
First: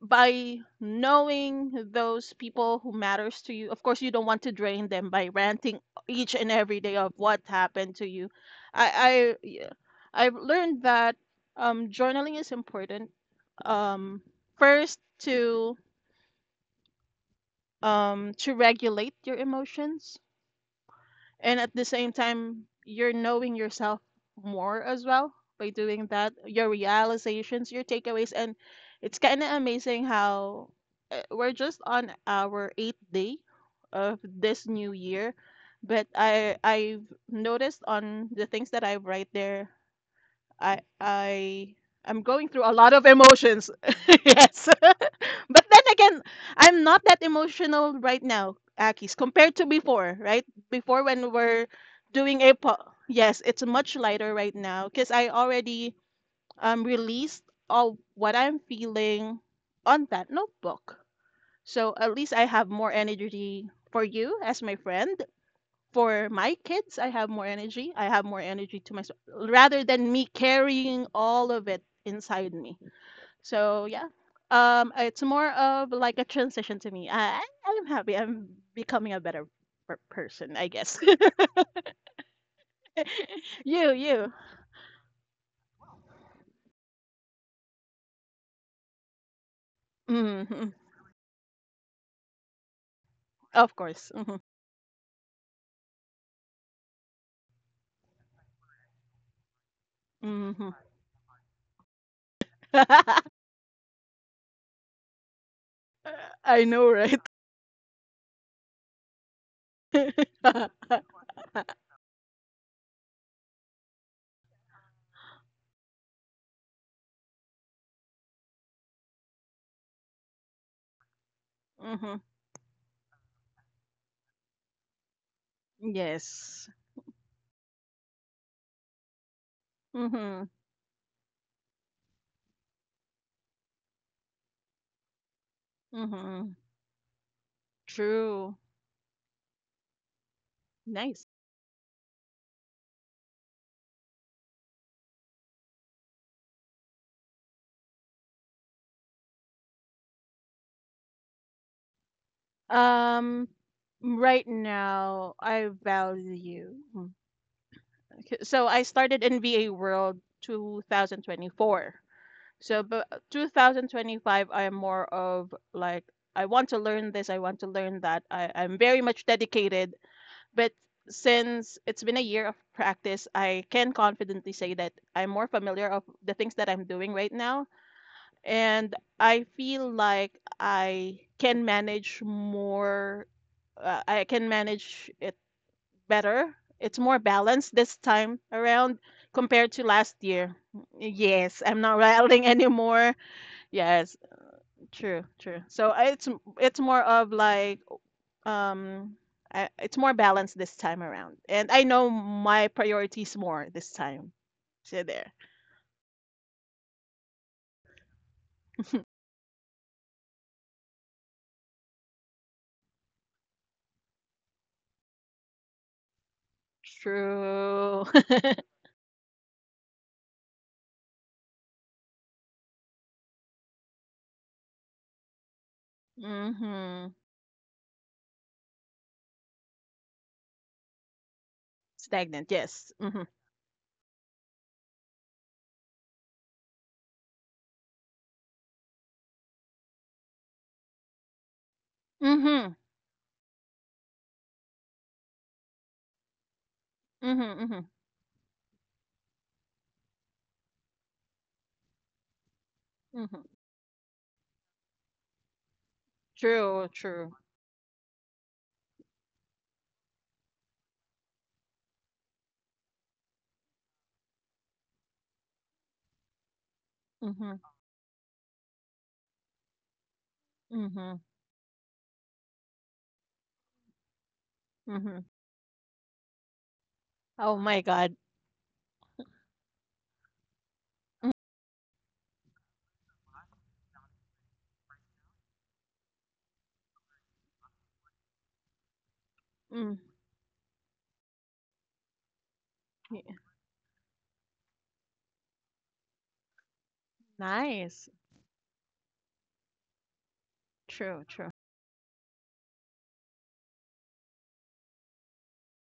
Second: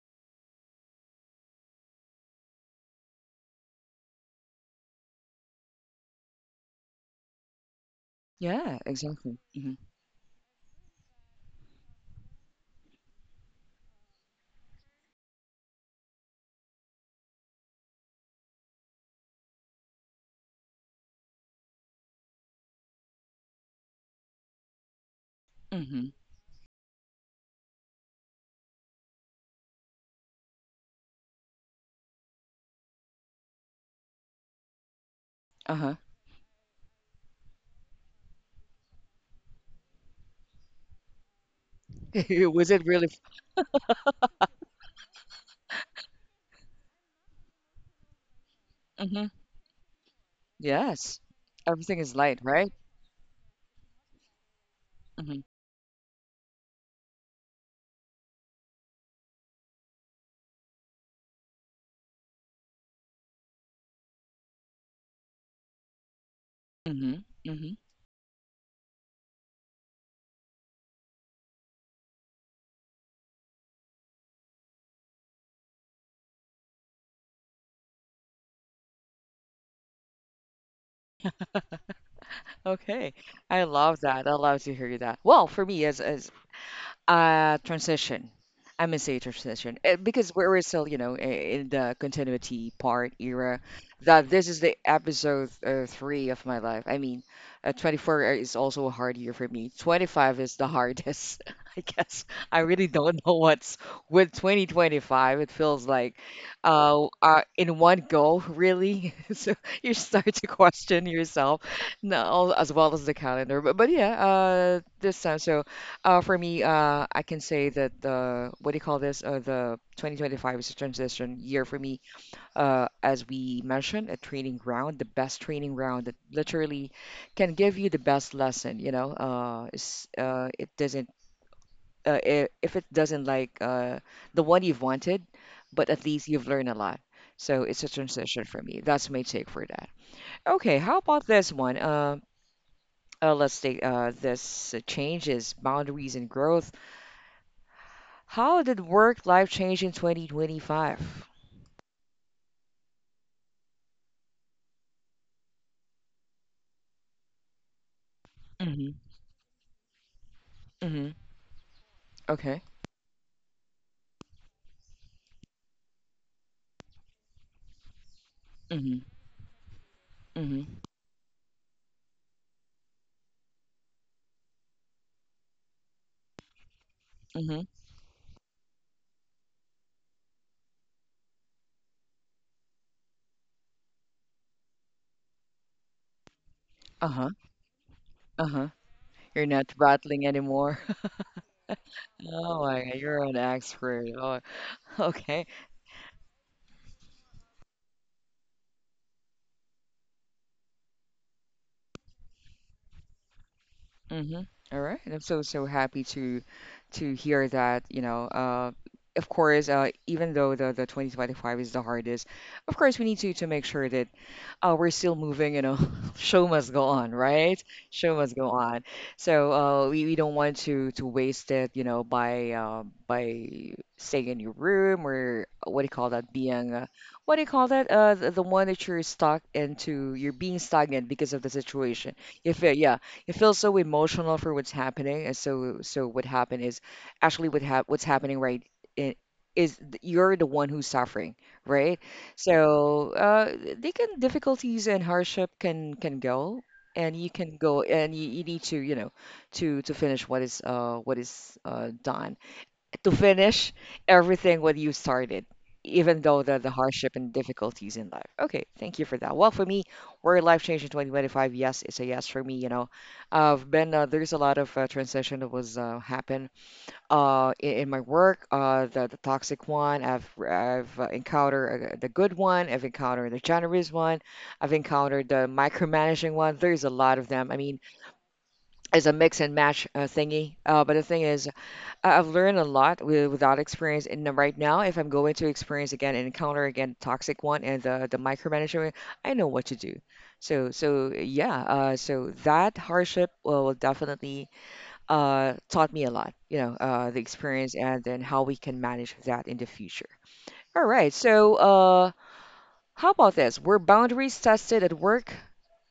by knowing those people who matters to you, of course, you don't want to drain them by ranting each and every day of what happened to you.
Yeah,
I I
exactly.
yeah,
hmm
I've learned that um, journaling is important. Um, First to um, to regulate your emotions. And at the same time, you're knowing yourself more as well by doing
hmm
that, your realizations, your takeaways. And it's kind of amazing how uh, we're just on our eighth day of this new year.
Uh-huh.
But I I've noticed on the things that I write there, I I I'm going through
Was
a
it
lot of
really?
emotions. Yes. But then again, I'm not that emotional right now, Akis,
Mm-hmm.
compared to before, right? Before
Yes.
when we were
Everything is light,
doing a
right?
po yes, it's much lighter right now because I
Mhm,
already um released all what I'm feeling on that notebook. So at least I have more energy for you as my friend. For my kids, I
mhm,
have more
mhm.
energy. I have more energy to myself rather than me carrying all of it inside me. So yeah, um, it's more of like a transition to me. I I- I'm happy. I'm becoming a better per- person, I guess.
Okay, I
you,
love that. I
you.
love to hear that. Well, for me, as as Uh, transition. I may say transition, eh, because we're we're
Hmm
still, you know, i- in the continuity part era.
Of course.
That
Hmm
this is the episode uh, three of my life. I mean, uh, twenty-four is also a hard year for me. twenty-five is the
hmm
hardest, I guess. I really don't know what's with twenty twenty-five. It feels like,
I know,
uh,
right?
uh in one go, really. So you start to question yourself, no, as well as the calendar. But but yeah, uh, this time so. Uh, for me, uh, I can say that the what do you call this? Uh, the twenty twenty-five is a transition year for me.
hmm
Uh, as we mentioned, a training ground, the best training ground that
Yes.
literally can give you the best lesson. You know, uh, it's,
hmm
uh, it doesn't uh, I if it doesn't like uh, the one you've wanted, but at least you've
hmm
learned a lot. So it's a transition
True.
for me. That's my take for that. Okay, how about
Nice.
this one? Uh, uh, let's take uh, this uh, changes, boundaries, and growth. How did work life change in twenty twenty-five?
Um, right now I value. Mm, okay, so I
Mm-hmm.
started in V A World
Mm-hmm.
twenty twenty-four.
Okay.
So, but twenty twenty-five, I am more of like, I want to learn this, I want to learn that. I, I'm
Mm-hmm.
very much dedicated.
Mm-hmm.
But since it's been a year of practice, I can confidently say that I'm more familiar of the things that I'm doing right
Mm-hmm.
now. And I feel like I can manage more, uh, I can manage it better. It's more
Uh-huh.
balanced this time
Uh-huh.
around
You're not
compared to last
rattling
year.
anymore.
Yes, I'm not rattling
Oh my God,
anymore.
you're an expert.
Yes,
Oh,
true,
okay.
true. So I- it's m- it's more of like um I, it's more balanced this time around. And I know my priorities more this time.
Mm-hmm. All right.
See
I'm
there.
so so happy to to hear that, you know, uh of course, uh even though the the twenty twenty-five is the hardest, of course we need to to make sure that uh we're still moving, you know. Show must go on, right?
True.
Show must go on. So, uh we, we don't want to to waste it, you know, by uh, by staying in your room or what do you call that, being uh,
Mm-hmm.
what do you call that? Uh the, the one that you're stuck into, you're being stagnant because of the situation.
Stagnant,
If uh,
yes.
yeah,
Mm-hmm.
it feels so emotional for what's happening. And so, so what happened is actually what hap what's happening right i- is th- you're the one who's suffering, right?
Mm-hmm.
So, uh, they can difficulties and hardship can can go, and you can
Mm-hmm. Mm-hmm.
go, and you, you need to, you know, to to finish what is uh what is uh done, to
Mm-hmm.
finish everything what you started, even though the, the
True,
hardship and
true.
difficulties in life. Okay, thank you for that. Well, for me, where life changed in twenty twenty-five, yes, it's a yes for me. You know, I've been uh, there's a lot of uh, transition that was uh, happen uh,
Mm-hmm.
in, in my work. Uh, the, the toxic one, I've I've uh,
Mm-hmm.
encountered uh, the good one. I've encountered the generous one. I've
Mm-hmm.
encountered the micromanaging one. There's a lot of them. I
Oh
mean,
my God.
it's a mix and match uh, thingy. Uh, but the thing is, I- I've learned a lot with, without experience. And then right now, if I'm going to experience again and encounter again the toxic one and the the micromanagement, I know what to
Mm.
do. So so yeah. Uh, so that hardship
Yeah.
uh, will definitely uh taught me a lot. You know, uh, the experience and
Nice.
then how we can manage that in the future. All right.
True, true.
So uh, how about this? Were boundaries tested at work?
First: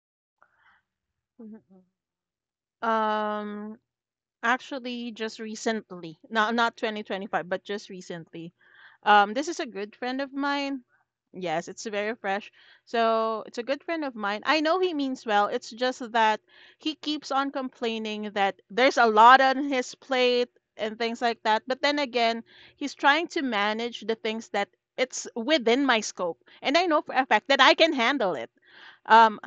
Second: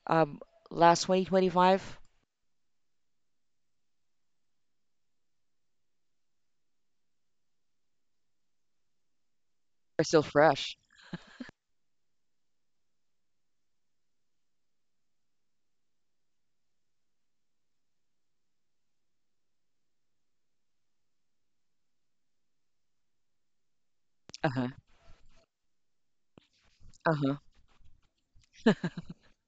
Um, last twenty twenty-five
Mm-hmm. Um, Actually, just recently. Not not twenty twenty-five, but just recently. Um, this is a good
are
friend
still
of
fresh.
mine. Yes, it's very fresh. So it's a good friend of mine. I know he means well. It's just that he keeps on complaining that there's a lot on his plate and things like that. But then again, he's trying to manage the
Uh
things
huh.
that it's within my scope. And I know
Uh
for a
huh.
fact that I can handle it. Um,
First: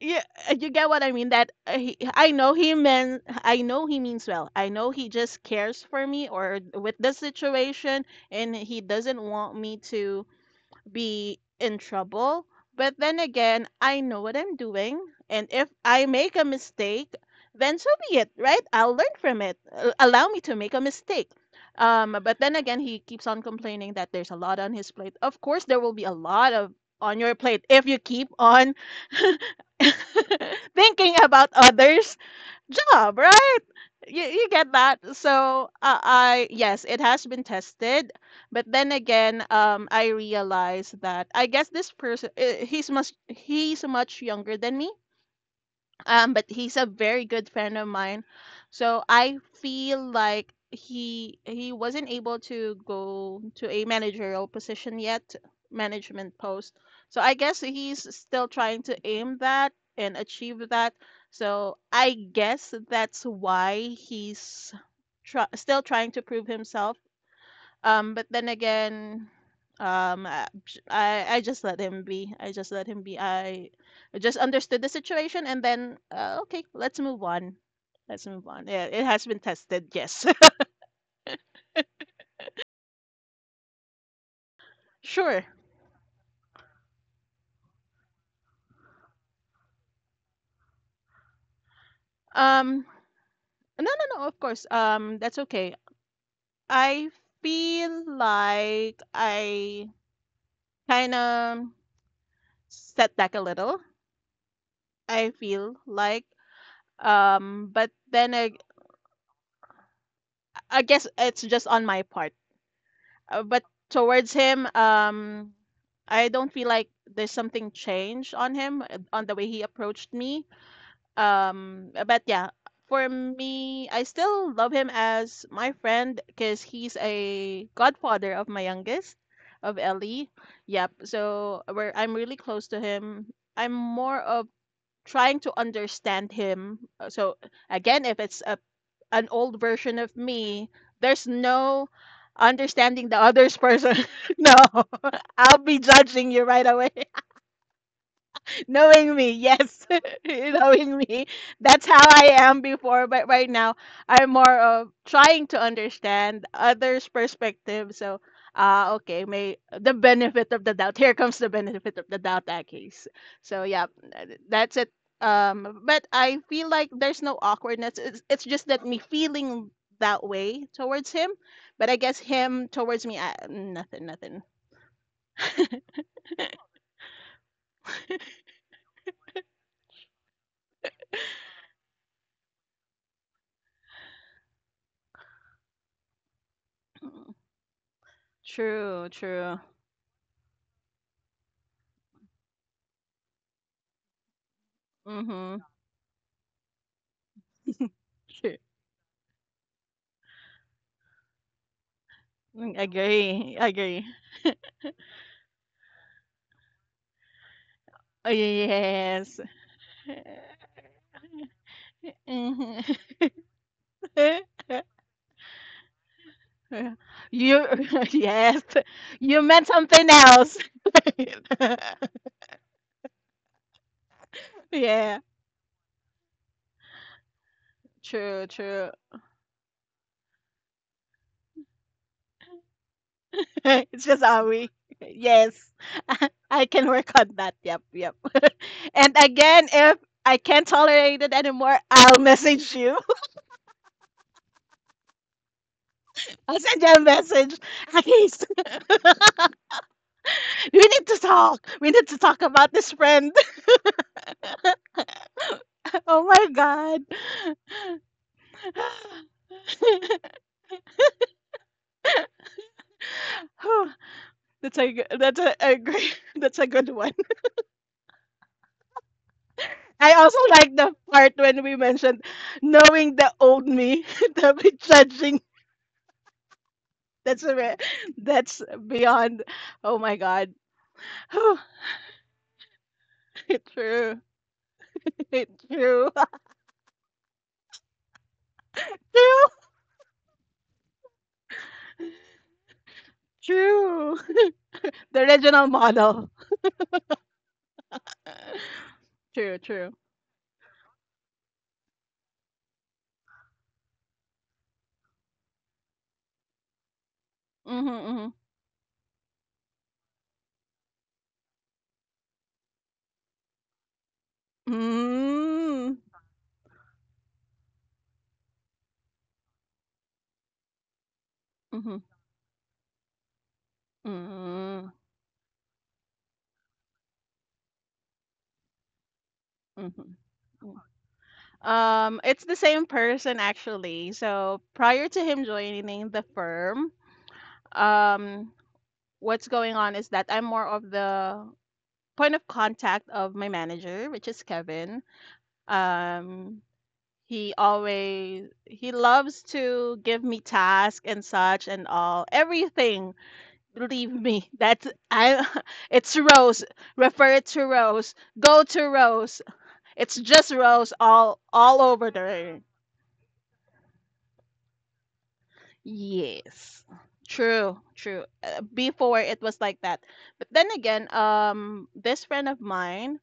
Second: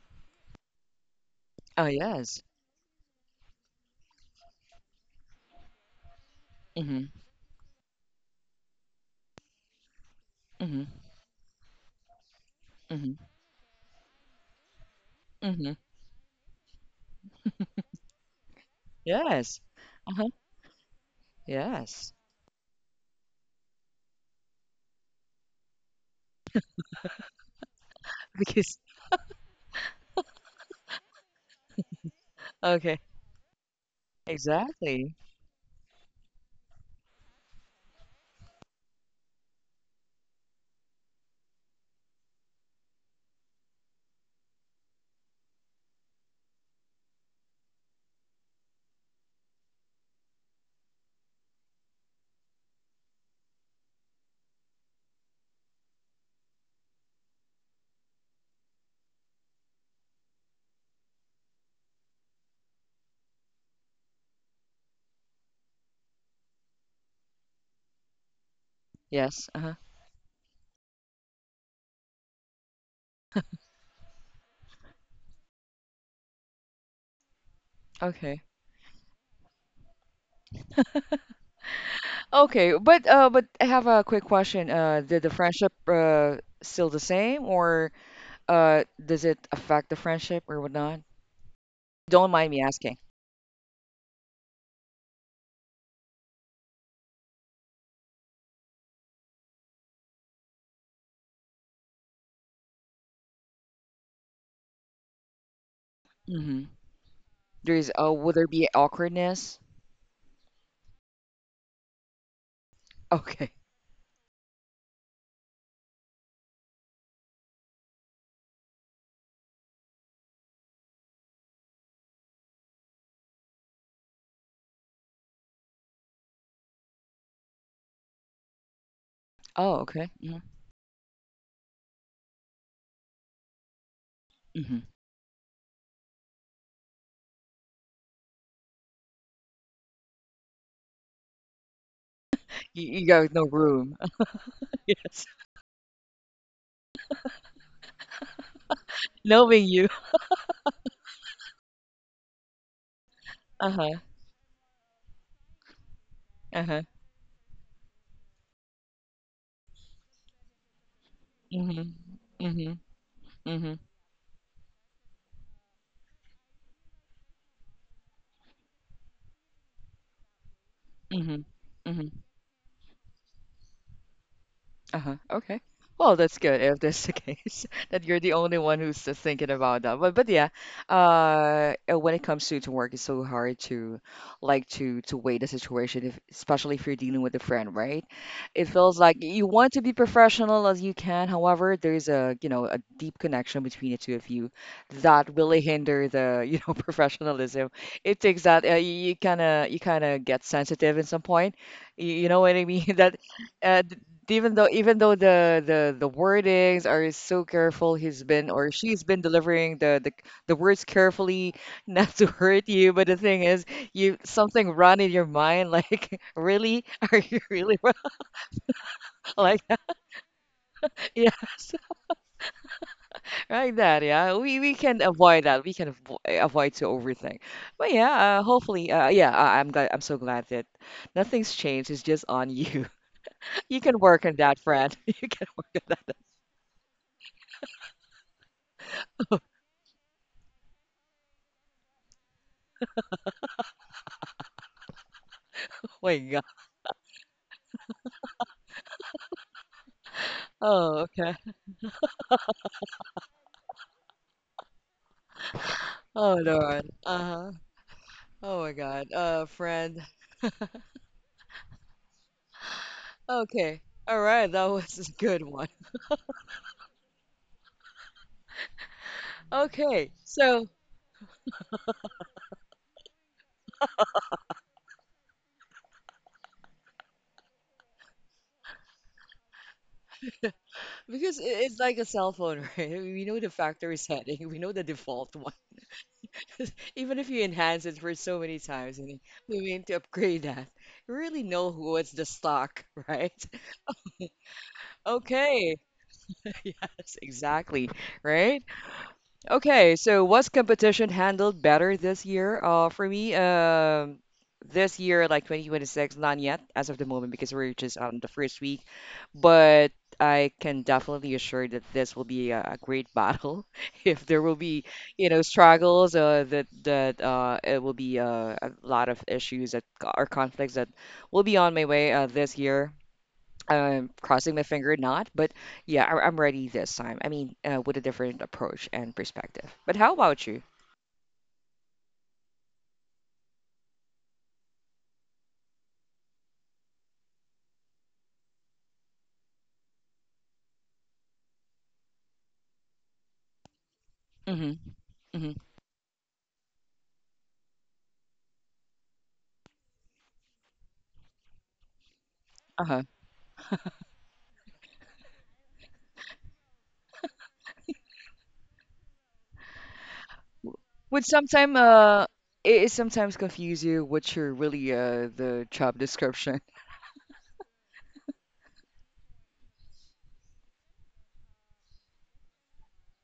yeah, uh, you get what I mean. That uh,
Oh
he, I
yes.
know he meant, I know he means well. I know he just cares for me or with
Mhm.
the situation, and he doesn't want me to
Mhm.
be in trouble. But
Mhm.
then again, I know what I'm doing. And if
Mhm.
I make a mistake, then so be it, right? I'll learn from it.
Yes.
Uh, Allow
Uh-huh.
me to make a mistake.
Yes.
Um, but then again, he keeps on complaining that there's a lot on his plate. Of course, there will be a lot of on your plate if you keep on
Because
thinking about others
okay,
job, right? You, you get that.
exactly.
So uh, I yes, it has been tested, but then again, um, I realized that I guess this person uh, he's much he's much younger than me, um but he's a very good friend of mine, so I feel like he he wasn't able to go to a managerial position yet, management post. So I guess he's still trying to aim that and achieve that. So I guess that's why he's try still trying to prove himself. Um, but then again,
Yes. Uh-huh.
um, I, I I just let him be. I just let him be. I I just understood the situation, and then uh, okay, let's move on. Let's
Okay.
move on. Yeah, it has been tested. Yes,
Okay, but uh but I have a quick question. Uh did the
sure.
friendship uh still the same, or uh does it affect the friendship or whatnot? Don't mind me
Um,
asking.
no, no, no. Of course. Um, that's okay. I feel like I kind of set back a little. I feel like
Mm-hmm.
um,
There is,
but
oh, would
then
there
I,
be awkwardness?
I guess it's just on my part. Uh,
Okay.
but towards him, um, I don't feel like there's something changed on him uh, on the way he approached me. Um, uh, but yeah, for me, I still love him as my friend because he's a godfather of my youngest, of
Oh, okay.
Ellie.
Mm-hmm.
Yep. So we're, I'm really close to him. I'm more of
Mm-hmm.
trying to understand him. Uh, So again, if it's a an old version of me, there's no
You, you
understanding the
got no
other's
room.
person. No,
Yes.
I'll be judging you right away. Knowing me,
Knowing
yes,
you.
knowing me. That's how I am before, but right now
Uh-huh.
I'm more of trying to understand
Uh-huh.
others' perspective. So, uh, okay, may the benefit of the doubt. Here comes the
Mm-hmm.
benefit of the doubt, that
Mm-hmm.
case. So,
Mm-hmm.
yeah, th- that's it. Um, but I feel like there's no awkwardness. It's, it's just that me feeling that way towards him,
Mm-hmm.
but I
Mm-hmm.
guess him towards me, I, nothing, nothing.
Uh-huh. Okay. Well, that's good if that's the case that you're the only one who's uh, thinking about that. But but yeah, uh, uh, when it comes to to work, it's so hard to like to to weigh the situation, if, especially if you're dealing
Mm.
with a friend, right? It feels
True,
like you
true.
want to be professional as you can. However, there's a, you know, a deep connection between the two of you that
Mm-hmm.
really hinder the you know professionalism. It takes that, uh, you kind of you kind of get sensitive at some point. You, you know what I
Mm,
mean? That
agree,
uh, th-
agree.
even though even though the the the wordings are so careful, he's
Oh,
been or she's been
yes.
delivering the the, the words carefully, not to hurt you. But the thing is, you something run in your mind, like really, are you
You,
really
yes, you
like
meant
that?
something else.
Yes, like that. Yeah, we we can
Yeah,
avoid that. We can avo avoid to overthink. But yeah, uh,
true,
hopefully,
true.
uh, yeah, I, I'm glad. I'm so glad that nothing's changed. It's just on you. You can
It's just
work on
how
that,
we.
friend. You can work
Yes,
on that.
I can work on that. Yep, yep. And again, if I can't tolerate it anymore, I'll message you.
Oh my God.
I'll send you a message. At least we
Oh,
need to
okay.
talk. We need to talk about this friend. Oh
Oh
my
Lord.
god.
Uh-huh. Oh my God. Uh, friend. Okay.
Whew,
All right, that
that's a
was
g-
a
that's
good
a,
one.
a great, that's a good one. I
Okay.
also
So,
like the part when we mentioned knowing the old me that we judging. That's a re- that's beyond. Oh my god.
because i-
Whew,
it's like a cell phone, right? We know the factory
true.
setting, we know the default one.
True.
Even if you enhance it for so many times and you
True.
mean to upgrade that, you really know what's the stock, right?
True. The original
Okay.
model.
Yes, exactly. Right?
True.
Okay,
True.
so was competition handled better this year? Uh, for me, um, this year, like twenty twenty-six, not yet as of the moment because we're just on the
Mm-hmm,
first week, but I can definitely assure that this will be a, a great battle. If there will be, you know,
mm-hmm.
struggles, uh, that that uh, it will be uh, a lot of issues that co- or conflicts that will be on my
Mm-hmm. Mm-hmm.
way uh, this year, um, crossing my
Mm-hmm.
finger, not, but yeah, I, I'm ready this time. I mean, uh, with a different approach and perspective. But
Mm-hmm.
how about you?
Um, it's the same person actually. So prior to him joining the firm, um, what's going on is that I'm more of the point of contact of my manager, which is
Mm-hmm,
Kevin.
mm-hmm,
Um, he always he loves to give me tasks and such and all
uh-huh.
everything. Leave me. That's I. It's Rose. Refer it to Rose. Go to Rose. It's just
W-
Rose
would
all
sometime
all over
uh
there.
it, it sometimes confuse you what's your really uh the job description?
Yes. True, true. Uh, before it was like that. But then again, um this friend of mine,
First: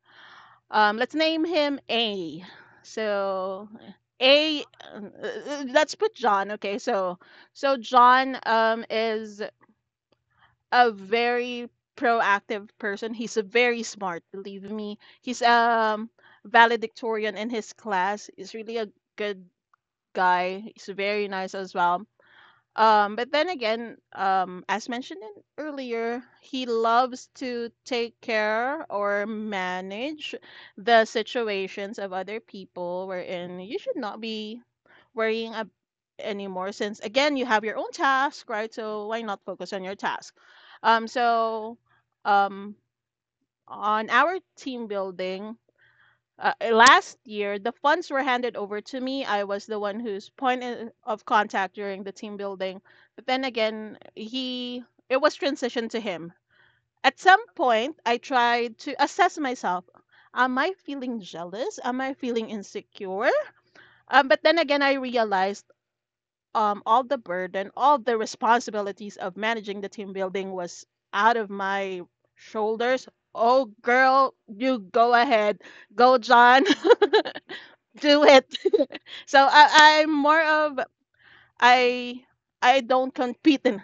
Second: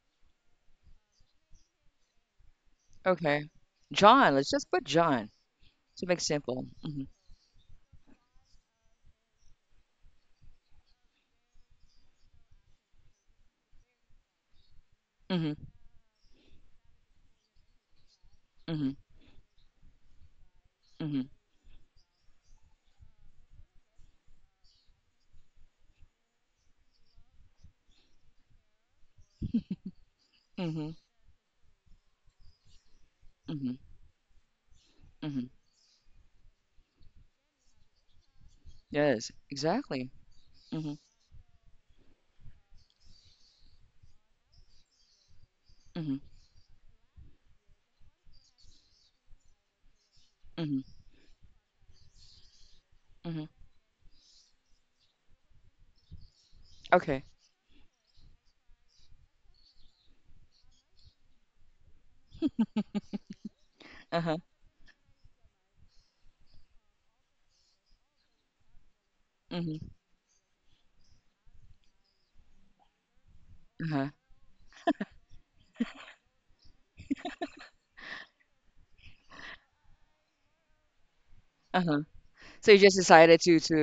um let's name him A.
Okay,
So
John, let's
A
just put
um, uh,
John
uh, let's
to
put
make
John,
simple.
okay?
Mm-hmm,
So so John um is a very proactive person. He's a very smart, believe me. He's
mm-hmm,
um valedictorian in his class. He's really
mm-hmm,
a good guy. He's
mm-hmm,
very nice as well, um, but then again, um, as mentioned in- earlier, he loves to take care or manage
mm-hmm,
the situations of other people, wherein
mm-hmm,
you should not be
mm-hmm.
worrying ab- anymore, since again, you have your own task, right? So why
Yes,
not focus on your
exactly.
task?
Mm-hmm,
Um, so um, on our team building,
mm-hmm,
uh, eh, last year the funds were handed over to me. I was the one whose point
mm-hmm,
I- of contact during the team building, but then
mm-hmm.
again, he it was transitioned to him. At
Okay.
some point I tried to assess myself: am I feeling jealous? Am I feeling insecure? Um,
Uh-huh.
but then again, I realized um, all the burden, all the responsibilities of
Mm-hmm.
managing the team building, was out of my shoulders. Oh
Uh-huh.
girl, you go ahead. Go John. Do it. So I, I'm more of,
Uh-huh.
I,
So you
I
just
don't
decided
compete
to to
in,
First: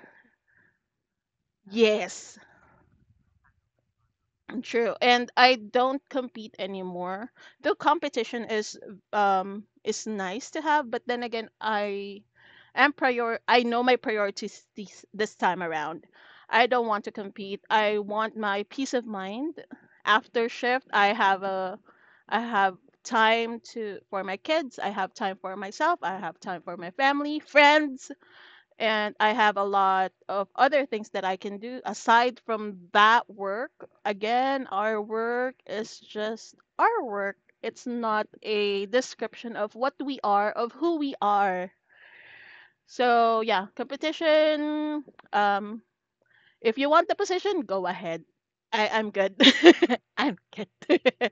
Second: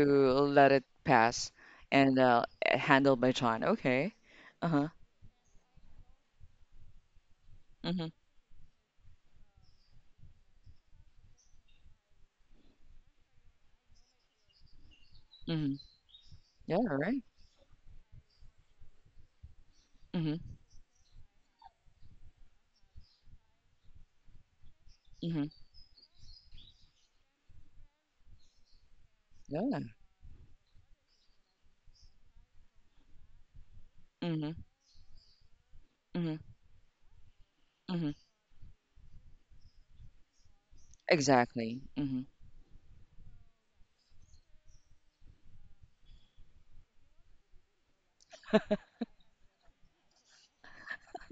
let it pass and
yes,
uh, handled by John. Okay. Uh-huh.
true. And I don't compete anymore. Though
Mm-hmm.
competition is, um is nice to have, but then again, I am prior I know my priorities this this time
Mm-hmm.
around. I
Yeah,
don't want to
right.
compete. I want my peace of mind.
Mm-hmm.
After shift I have a, I have time to, for my kids, I have time
Mm-hmm.
for myself, I have time for my family, friends, and I have a
Yeah.
lot of other things that I can do aside from that work.
Mm-hmm.
Again, our work is
Mm-hmm.
just our work. It's
Mm-hmm.
not a description of what we are, of who we are.
Exactly. Mm-hmm.
So yeah, competition. Um, if you want the position, go ahead. I, I'm good. I'm good.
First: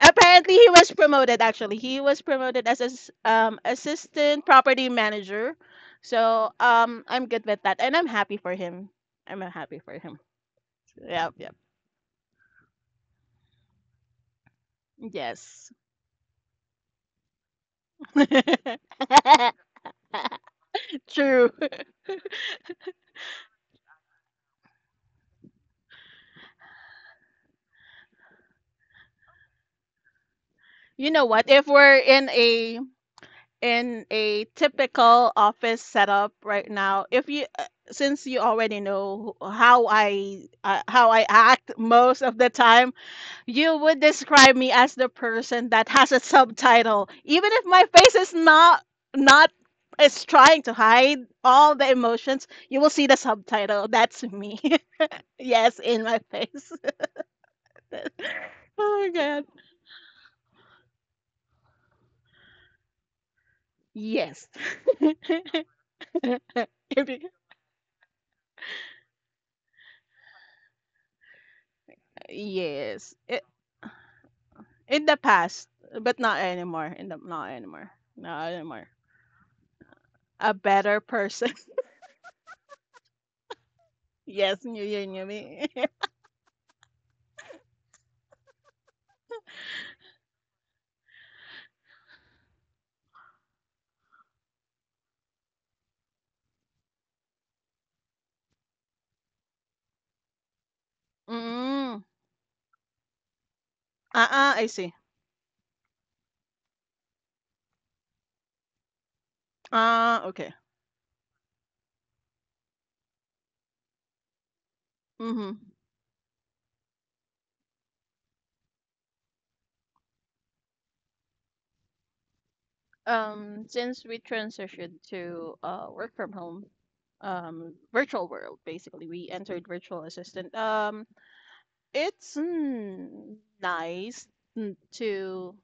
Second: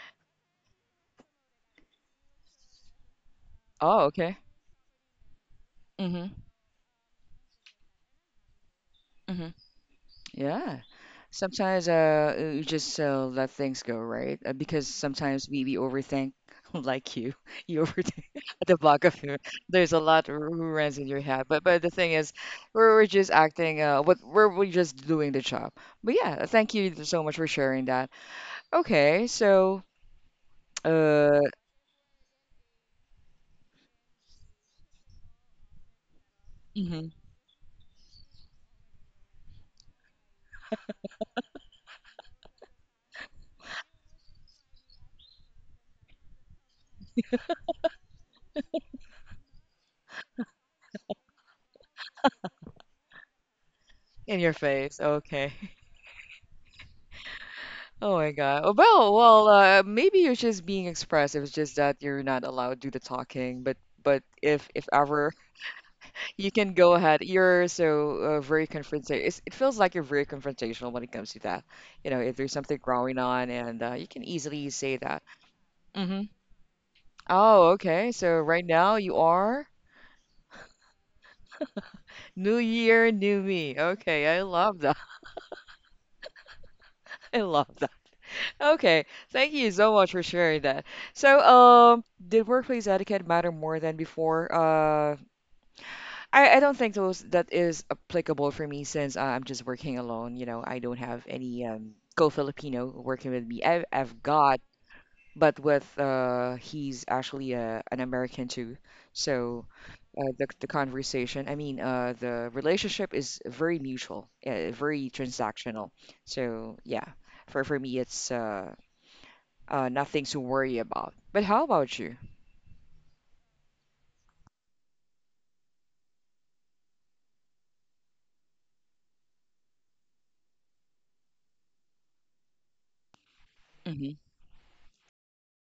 Apparently, he was promoted. Actually, he was promoted as as um,
Oh, okay.
assistant property manager.
Mm-hmm.
So um, I'm good with that, and I'm happy for him. I'm
Mm-hmm.
uh, happy for him.
Yeah.
Yep, yep.
Sometimes uh uh, you just uh, let things go, right? Uh, because sometimes we,
Yes.
we overthink like you. You overthink the back of your there's a lot who runs in your head.
True.
But but the thing is we're, we're just acting uh what we're we're just doing the job. But yeah, thank you so much for sharing that. Okay, so
You know
uh
what? If we're in a, in a typical office setup right now,
mhm.
if you uh, since you already know how I uh, how I act most of the time, you would describe me as the person that has a subtitle, even if my face is not not is trying to hide all the emotions. You will see the subtitle. That's
In your
me.
face. Okay.
Yes, in my face.
Oh my God. Oh,
Oh
Well,
my god.
well, uh, maybe you're just being expressive. It's just that you're not allowed to do the talking. But but
Yes.
if if ever you can go
If
ahead.
you-
You're so uh, very confrontational. It feels like you're very confrontational when it comes to that. You know, if there's something
Yes.
growing
I
on, and uh, you can easily say
in the
that.
past, but
Hmm.
not anymore. In the not
Oh,
anymore.
okay. So
Not
right
anymore.
now you are
A better person.
new year, new me. Okay, I
Yes, you
love that.
you knew me.
I love that. Okay, thank you so much for sharing that. So, um, did workplace etiquette matter more than before? Uh, I, I don't think those that is applicable for me since uh, I'm just working alone. You know, I don't have any um,
Mm.
co-Filipino working with me. I've, I've
Uh uh
got,
I see.
but with uh, he's actually uh, an American too. So
Ah,
uh, the
okay.
the conversation, I mean, uh, the relationship is very mutual, uh, very
Mm-hmm.
transactional. So yeah, for for me, it's uh, uh, nothing to worry about. But how about you?
Um, since we transitioned to uh work from home, um, virtual world basically, we entered virtual assistant. Um, it's, mm,
Mm-hmm.
nice, mm, to,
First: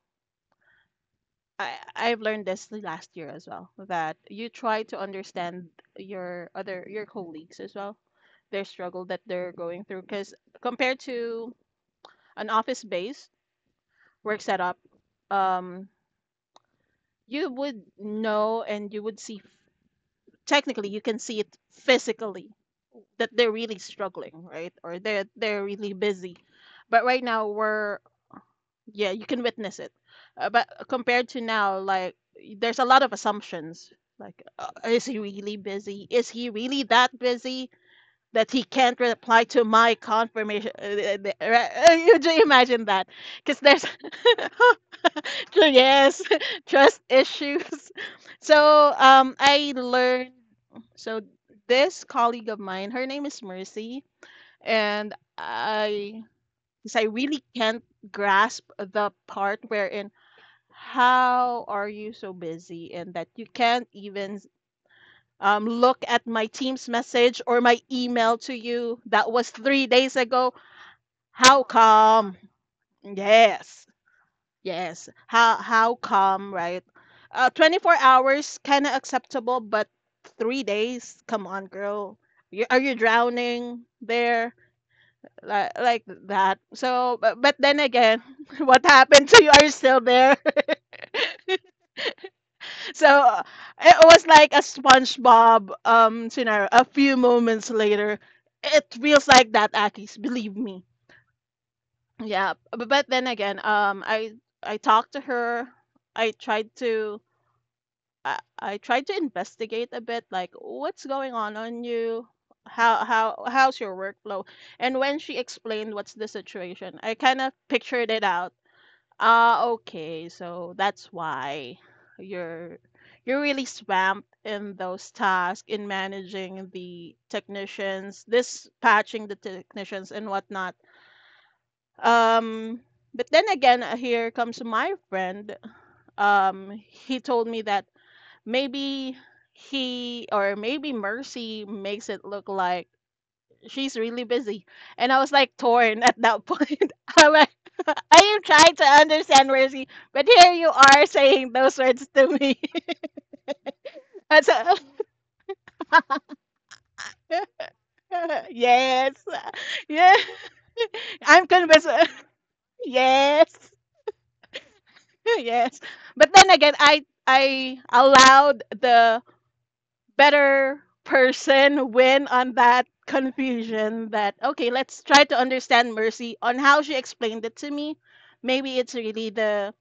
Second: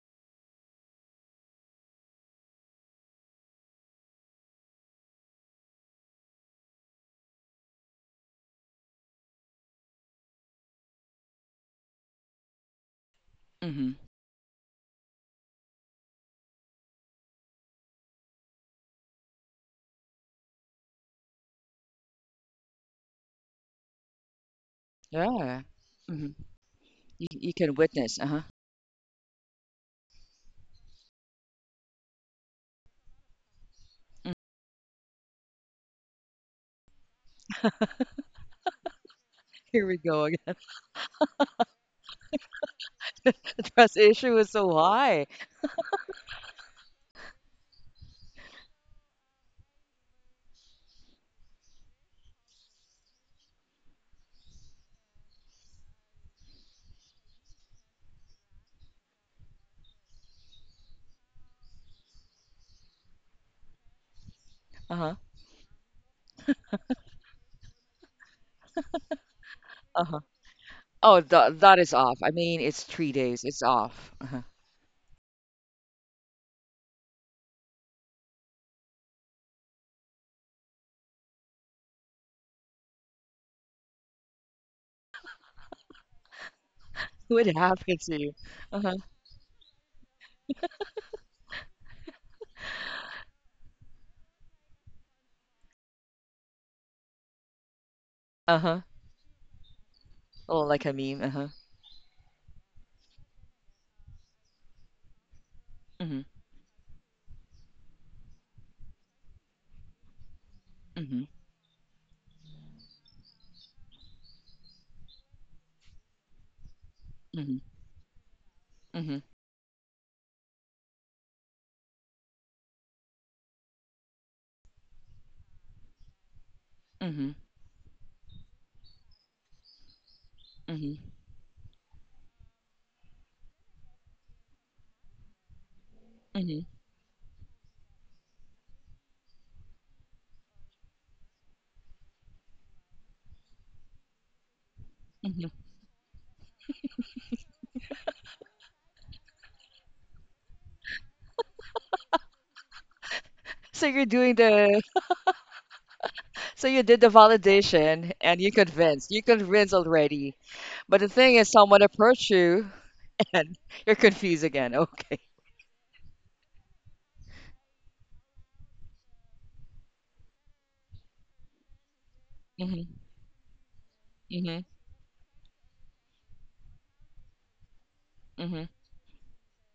I I've learned this the last year as well that you try to understand your other your colleagues as well, their struggle that they're going through. Because compared to an office-based
Mm-hmm.
work setup, um, you would know and you would see, technically you can see it physically that they're really struggling, right? Or they're
Yeah.
they're really
Mm-hmm.
busy. But right
You,
now
you can
we're,
witness. Uh-huh.
yeah, you can witness it. Uh, but compared to now, like, there's a lot of assumptions. Like, uh, is he really busy? Is he really that busy that he can't reply to
Here
my
we go again.
confirmation? Uh, uh, the- right? you ju- imagine that,
The
because there's,
trust issue is so high.
yes, trust issues. So um, I learned, so this colleague of mine, her name is Mercy, and I, because I really can't grasp the part wherein how are you so busy and that you can't even
Uh-huh.
um, look at my team's message or my email to you that was three days
Uh-huh.
ago.
Oh, th
How
that is off. I
come?
mean, it's three days. It's
Yes.
off. Uh-huh.
Yes. How how come, right? Uh, twenty-four hours kind of acceptable, but three days? Come on, girl. You, are you drowning there? Like like that. So, but,
What
but then
happened to
again,
you?
what
Uh-huh.
happened to you? Are you still there? So uh, it was like a SpongeBob um scenario. A few moments later,
Uh-huh.
it feels like that, Akis. Believe
Oh,
me.
like a meme. Uh-huh.
Yeah. But, but then again, um, I I talked to her.
Mm-hmm.
I tried to. I, I tried to investigate a bit, like what's
Mm-hmm.
going on on you, how how how's your workflow, and when she explained what's the situation, I kind of
Mm-hmm.
pictured it out.
Mm-hmm.
Ah, okay, so that's why you're you're really swamped in those tasks, in managing the
Mm-hmm.
technicians, dispatching the technicians and whatnot.
Mm-hmm.
Um, but then again, uh, here comes my friend. Um,
Mm-hmm.
he told me that maybe he or maybe Mercy makes it look like she's really busy. And I was
Mm-hmm.
like torn at that point. I'm like, I am trying to understand Mercy, but here you are saying those words to me.
So you're doing
That's a,
the, so you did the validation and you
yes,
convinced. You convinced
yeah,
already. But the thing
I'm
is,
convinced.
someone approached you
Yes,
and you're confused again. Okay.
yes. But then again, I I allowed the better person win on that
Mm-hmm.
confusion, that
Mm-hmm.
okay, let's try to understand Mercy on how she explained it to me.
Mm-hmm.
Maybe it's really the,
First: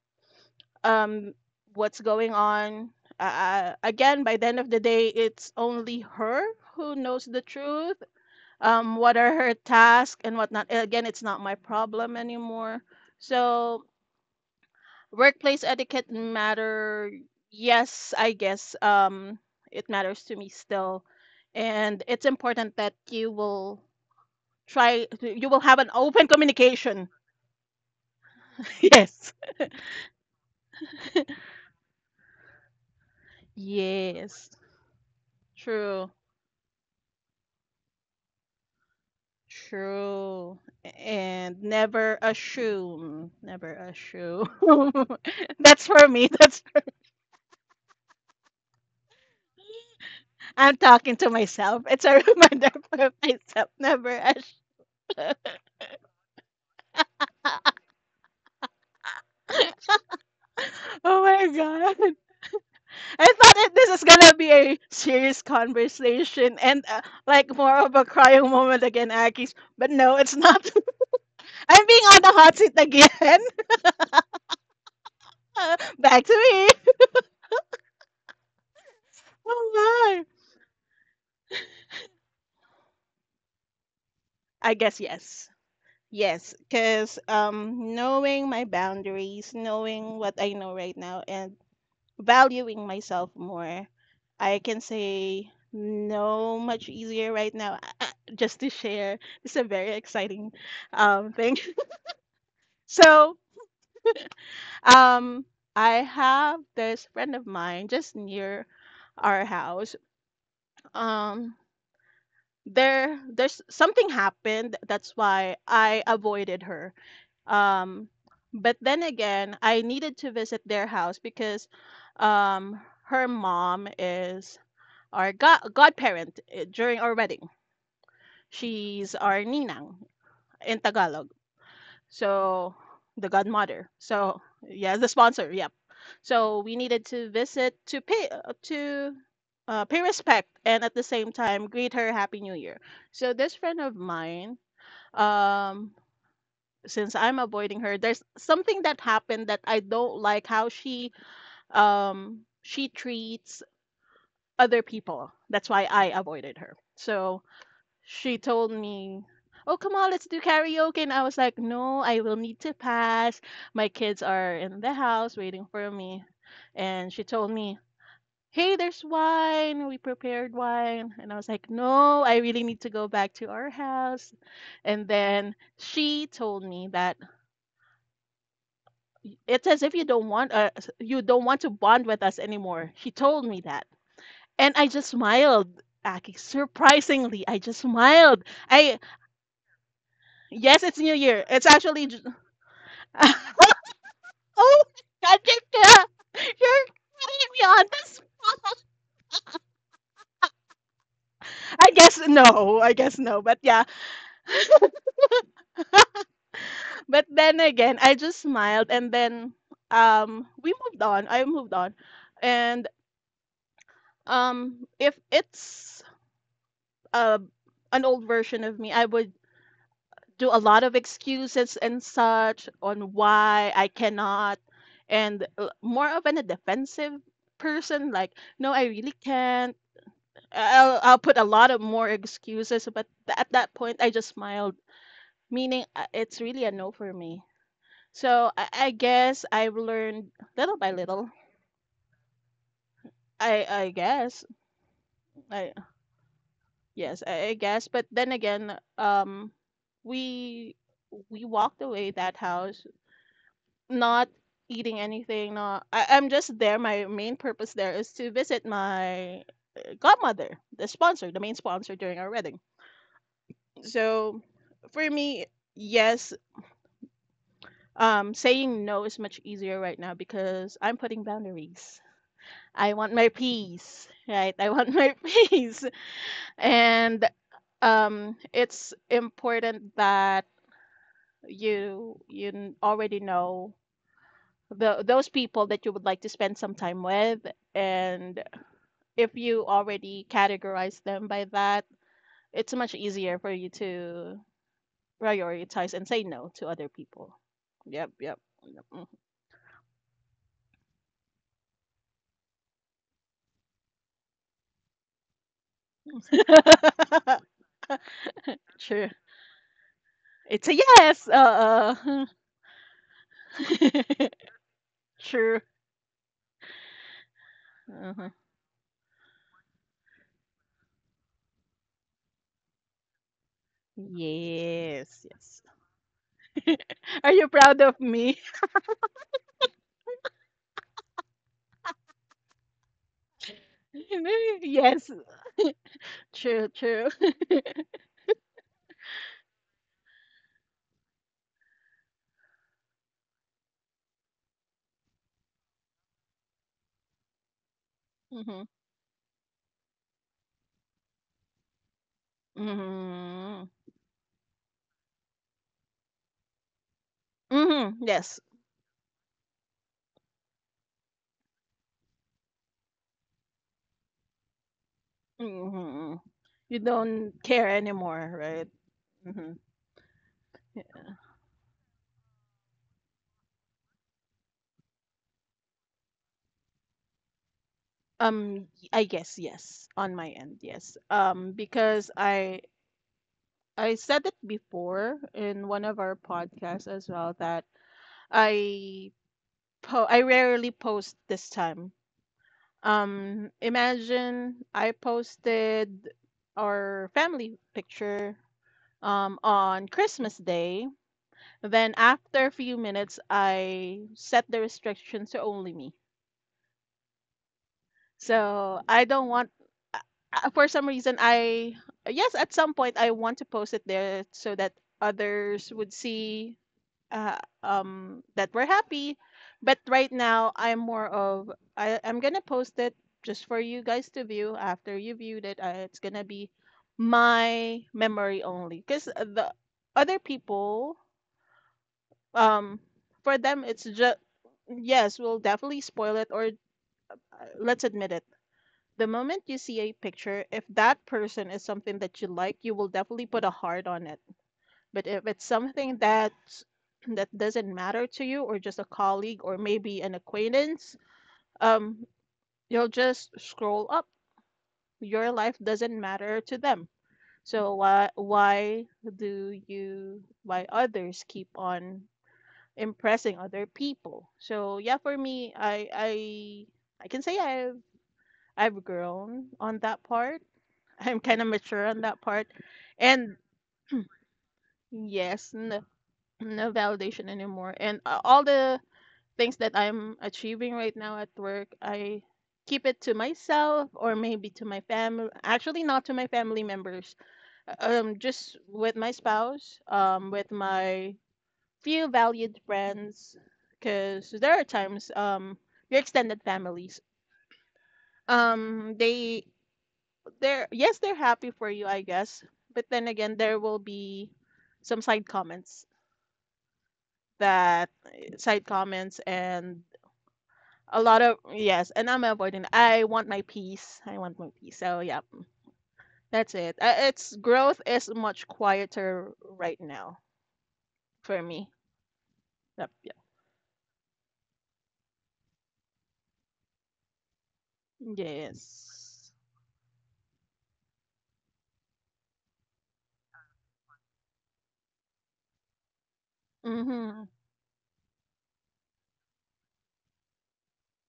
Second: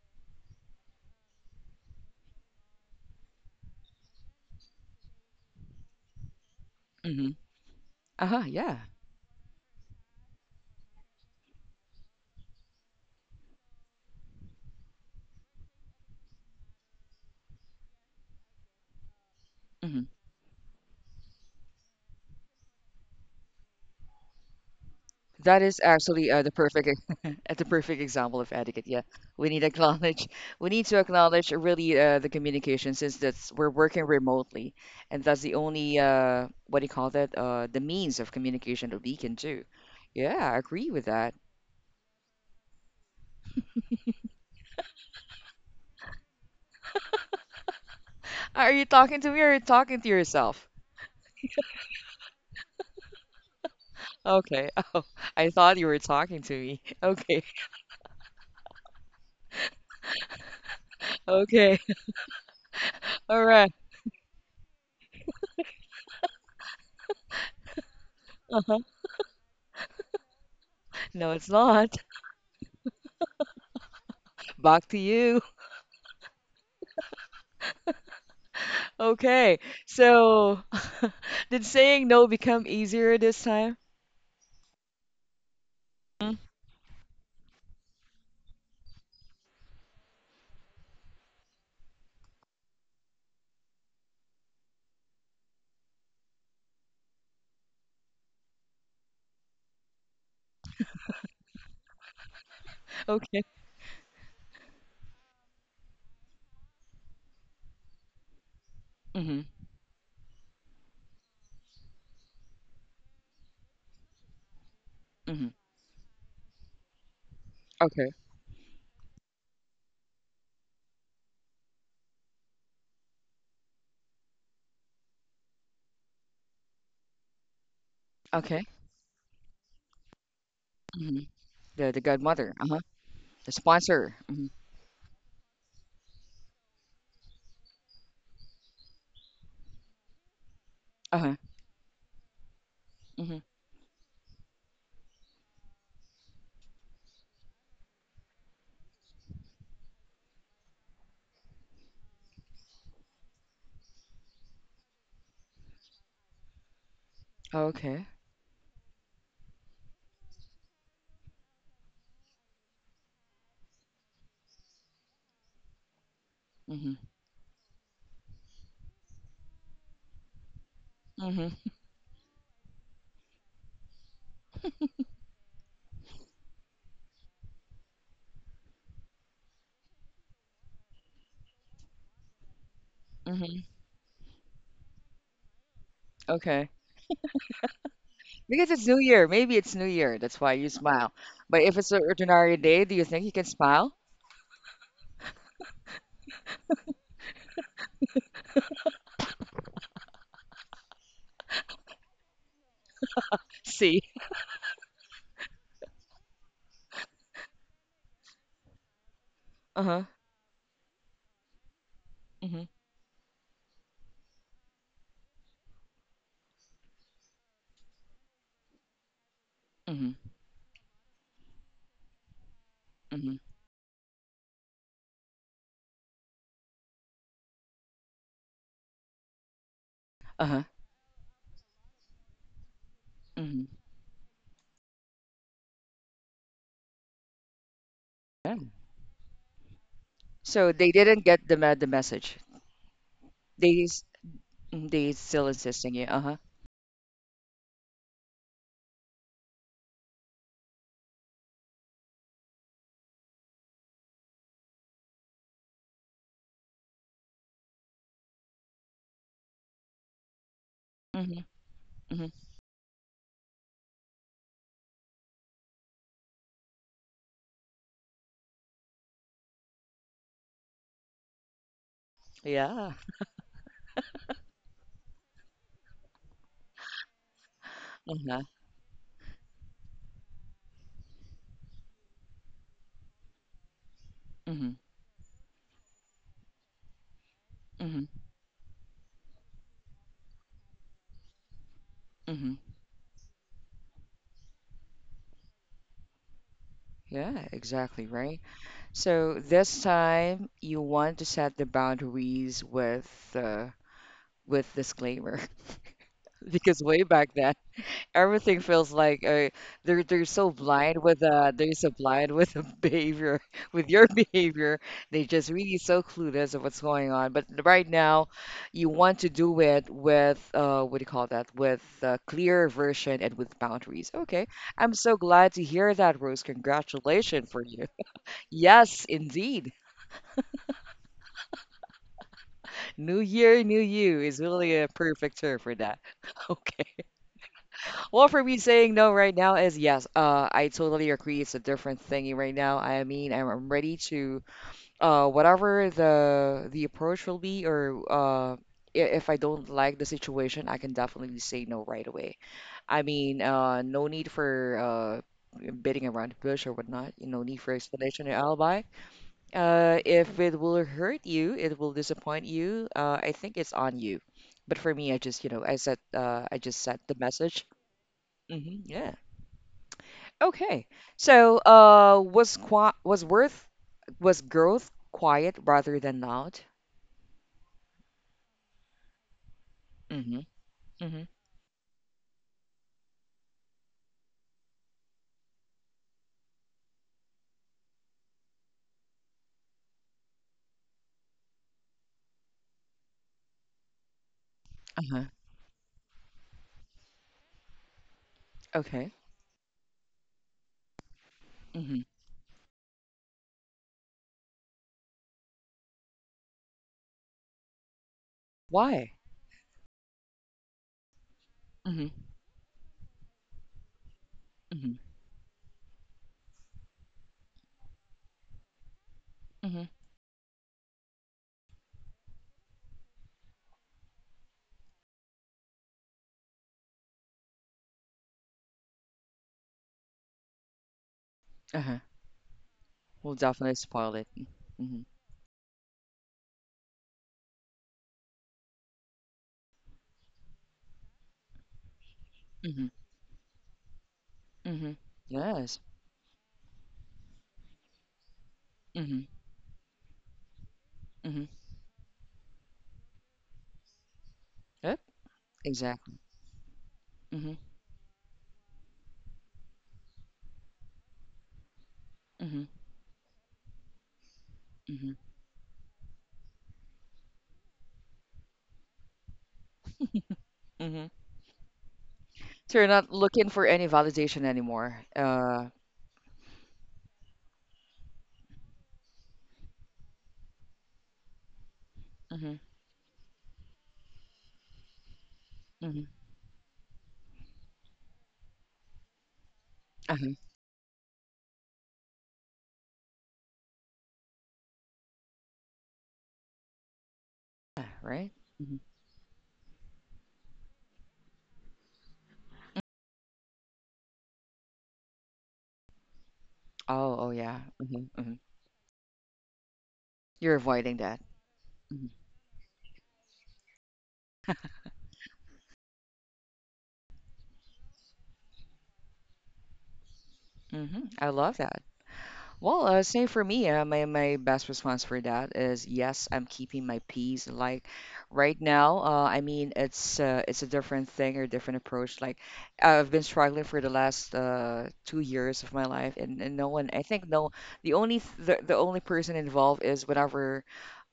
um what's going on. Uh, uh, again, by the end of the day it's only her who knows
Mm-hmm.
the truth.
Uh-huh. Yeah.
Um what are her tasks and whatnot? Again, it's not my problem anymore. So workplace etiquette matter. Yes, I guess um it matters to me still. And it's important that you will try you
That
will
is
have an
actually
open
uh, the perfect
communication.
at the perfect example of etiquette. Yeah,
Yes.
we need to acknowledge we need to acknowledge really uh, the communication, since that's we're working
Yes.
remotely, and that's the only
True.
uh, what do you call that, uh, the means of communication that we can do. Yeah, I
True.
agree with that.
And never assume. Never assume. That's for me. That's,
Are you talking to me or are you talking to yourself?
I'm talking to myself. It's a reminder for myself. Never assume.
Okay. Oh, I thought you were talking to me. Okay.
Oh my
Okay.
god. I
All
thought
right.
that this is gonna be a serious conversation and uh, like more of a crying moment again, Akis. But no, it's not.
No, it's
I'm
not.
being on the hot seat again.
Back to you.
Uh, back to me.
Okay.
Oh my.
So, did saying no become easier this time?
I guess yes.
Mm.
Yes, because um, knowing my boundaries, knowing what I know right now, and valuing myself more, I can say no much easier right now. Uh, uh, Just to share, it's a very exciting um, thing. So
Okay.
Um, I have this friend of mine just near
Mm-hmm.
our house. Um, there there's something happened. That's
Mm-hmm.
why I avoided her. Um,
Okay.
but then again, I needed to visit their house because um her mom is our god godparent eh, during our wedding.
Okay.
She's our ninang in
Mm-hmm.
Tagalog.
The the godmother.
So
Uh-huh.
the
The
godmother.
sponsor.
So
Mm-hmm.
yeah, the sponsor. Yep. So we needed to visit to pay uh, to uh, pay respect and at the same
Uh-huh.
time greet her happy new year. So
Mm-hmm.
this friend of mine, um, since I'm avoiding her, there's something that happened that I don't like how she um she treats other people. That's why I avoided her. So
Okay.
she told me, "Oh, come on, let's do karaoke." And I was like, "No, I will need to pass. My kids are in the house waiting for me."
Mm-hmm.
And she told me, "Hey, there's wine. We prepared wine." And I was
Mm-hmm.
like, "No, I really need to go back to our house." And then she told me that, it's as if you don't want uh, you don't want to bond with us anymore. She told me
Mm-hmm.
that. And I just smiled. Aki.
Okay.
Surprisingly, I just smiled.
Because it's new
I,
year. Maybe it's new year. That's why you
yes, it's
smile.
New Year.
But
It's
if it's an
actually. J-
ordinary day, do you think you can smile?
oh, God, you're, you're putting me on this. I guess no. I guess no. But yeah.
See.
But then again, I just smiled, and then
Uh-huh.
um, we moved on. I moved on,
Mm-hmm.
and um, if it's uh, an old version of me, I would
Mm-hmm.
do a lot of excuses and such on
Mm-hmm.
why I cannot, and uh, more of an a defensive person. Like, no, I really can't,
Uh-huh.
I'll I'll put a lot of more excuses, but th- at
Mm-hmm.
that point I just smiled, meaning uh, it's really a no for me. So
Yeah.
I, I guess I've learned
So
little
they
by
didn't
little.
get the me- the message.
I
They
I
s-
guess,
mm, they still
I,
insisting you. Uh-huh.
yes, I, I guess, but then again, um, we we walked away that house, not eating anything. Not, I, I'm just there. My main purpose there is to visit my godmother, the sponsor, the
Mhm,
main sponsor during
mhm.
our wedding. So for me, yes, Um, saying no is much easier right now because I'm putting boundaries.
Yeah.
I want my peace, right? I want my peace. And um,
Uh-huh.
it's important that you you n- already know
Mhm,
the those people that you would like to spend some time with.
mhm,
And if you already categorize them by that,
mhm.
it's much easier for you to prioritize and say no to other people.
Yeah, exactly,
Yep,
right?
yep, yep,
So this time you want to set the boundaries with uh, with disclaimer,
mhm.
because way back then everything feels
True.
like uh, they're they're so
It's a
blind with
yes.
uh they're so
Uh,
blind
uh.
with the behavior, with your behavior. They just
True.
really so clueless of what's going on. But right now,
Uh-huh.
you want to do it with uh what do you call that? With a clear version and with boundaries. Okay, I'm so
Yes,
glad to
yes.
hear that, Rose.
Are
Congratulations
you
for you.
proud of me?
Yes, indeed. New year, new you is really a
Yes.
perfect term for that.
True,
Okay.
true.
Well, for me, saying no right now is yes. Uh, I totally agree. It's a different thing right now. I mean, I'm, I'm ready to uh, whatever the the approach will be, or uh,
Mm-hmm.
i- if I don't like the situation, I can definitely say no right away. I mean,
Mm-hmm.
uh, no need for uh, beating around the bush or whatnot. You know, need for
Mm-hmm.
explanation or
Yes.
alibi. Uh, if it will hurt you, it will disappoint you. Uh, I think it's on you. But for me, I just, you know, I said,
Mm-hmm.
uh, I just
You
sent the
don't
message.
care anymore, right?
Hmm, yeah.
Mm-hmm.
Okay.
Yeah.
So, uh, was qua was worth was growth quiet rather than loud?
Um, I guess yes, on my
Mm-hmm.
end, yes.
Mm-hmm.
Um, because I I said it before in one of our podcasts as well that I po I rarely post this time. Um, imagine I
Uh-huh.
posted our family picture
Okay.
um, on Christmas Day.
Mm-hmm.
Then after a few minutes, I set the restrictions to only me. So I
Why?
don't want. uh, uh, For some reason, I
Mm-hmm.
yes, at some point I want to post it there so that
Mm-hmm.
others would see uh, um, that we're happy. But
Mm-hmm.
right now, I'm more of I, I'm gonna post it just for you guys to view. After you viewed it, uh, it's gonna be my memory only, because the other people,
Uh-huh.
um,
We'll
for them,
definitely
it's
spoil
just
it. Mm-hmm.
yes, we'll definitely spoil it, or uh, let's admit it. The moment you see a picture, if that person is something that you like, you
Mm-hmm.
will definitely put a heart on it,
Mm-hmm.
but if it's
Yes.
something that that doesn't matter to you or just a
Mm-hmm.
colleague or maybe an acquaintance,
Mm-hmm.
um, you'll just scroll up.
Yep.
Your life doesn't
Exactly.
matter to them.
Mm-hmm.
So why why do you why others keep on
Mm-hmm.
impressing other people? So yeah,
Mm-hmm.
for me, I I I can say I've I've grown on that part.
Mm-hmm.
I'm kind of mature on that part.
So you're not
And
looking for any validation anymore.
yes,
Uh,
no, no validation anymore. And uh, all the things that I'm achieving right now at work, I
mm-hmm.
keep it to myself or maybe to my family. Actually,
Mm-hmm.
not to my family members. Uh, Um, just with my spouse, um,
Uh-huh.
with my few valued friends, because there are times um your extended families
Yeah, right? Mm-hmm.
um they they're yes, they're happy for you I guess, but then again there will be some side comments
Oh, oh yeah.
that
Mm-hmm. Mm-hmm.
side comments and
You're avoiding
a
that.
lot of, yes,
Mm-hmm.
and I'm avoiding. I want my peace. I want my peace. So yeah, that's it. Uh, It's growth is much quieter right now
Hmm. I
for
love
me.
that. Well,
Yep.
uh,
Yep.
same for me. Uh, my my best response for that is yes, I'm keeping my peace. Like right now, uh,
Yes.
I mean, it's uh, it's a different thing or different approach. Like I've been struggling for the last uh, two years of my life, and, and no one. I think
Mhm.
no. The only th the, the only person involved is whenever.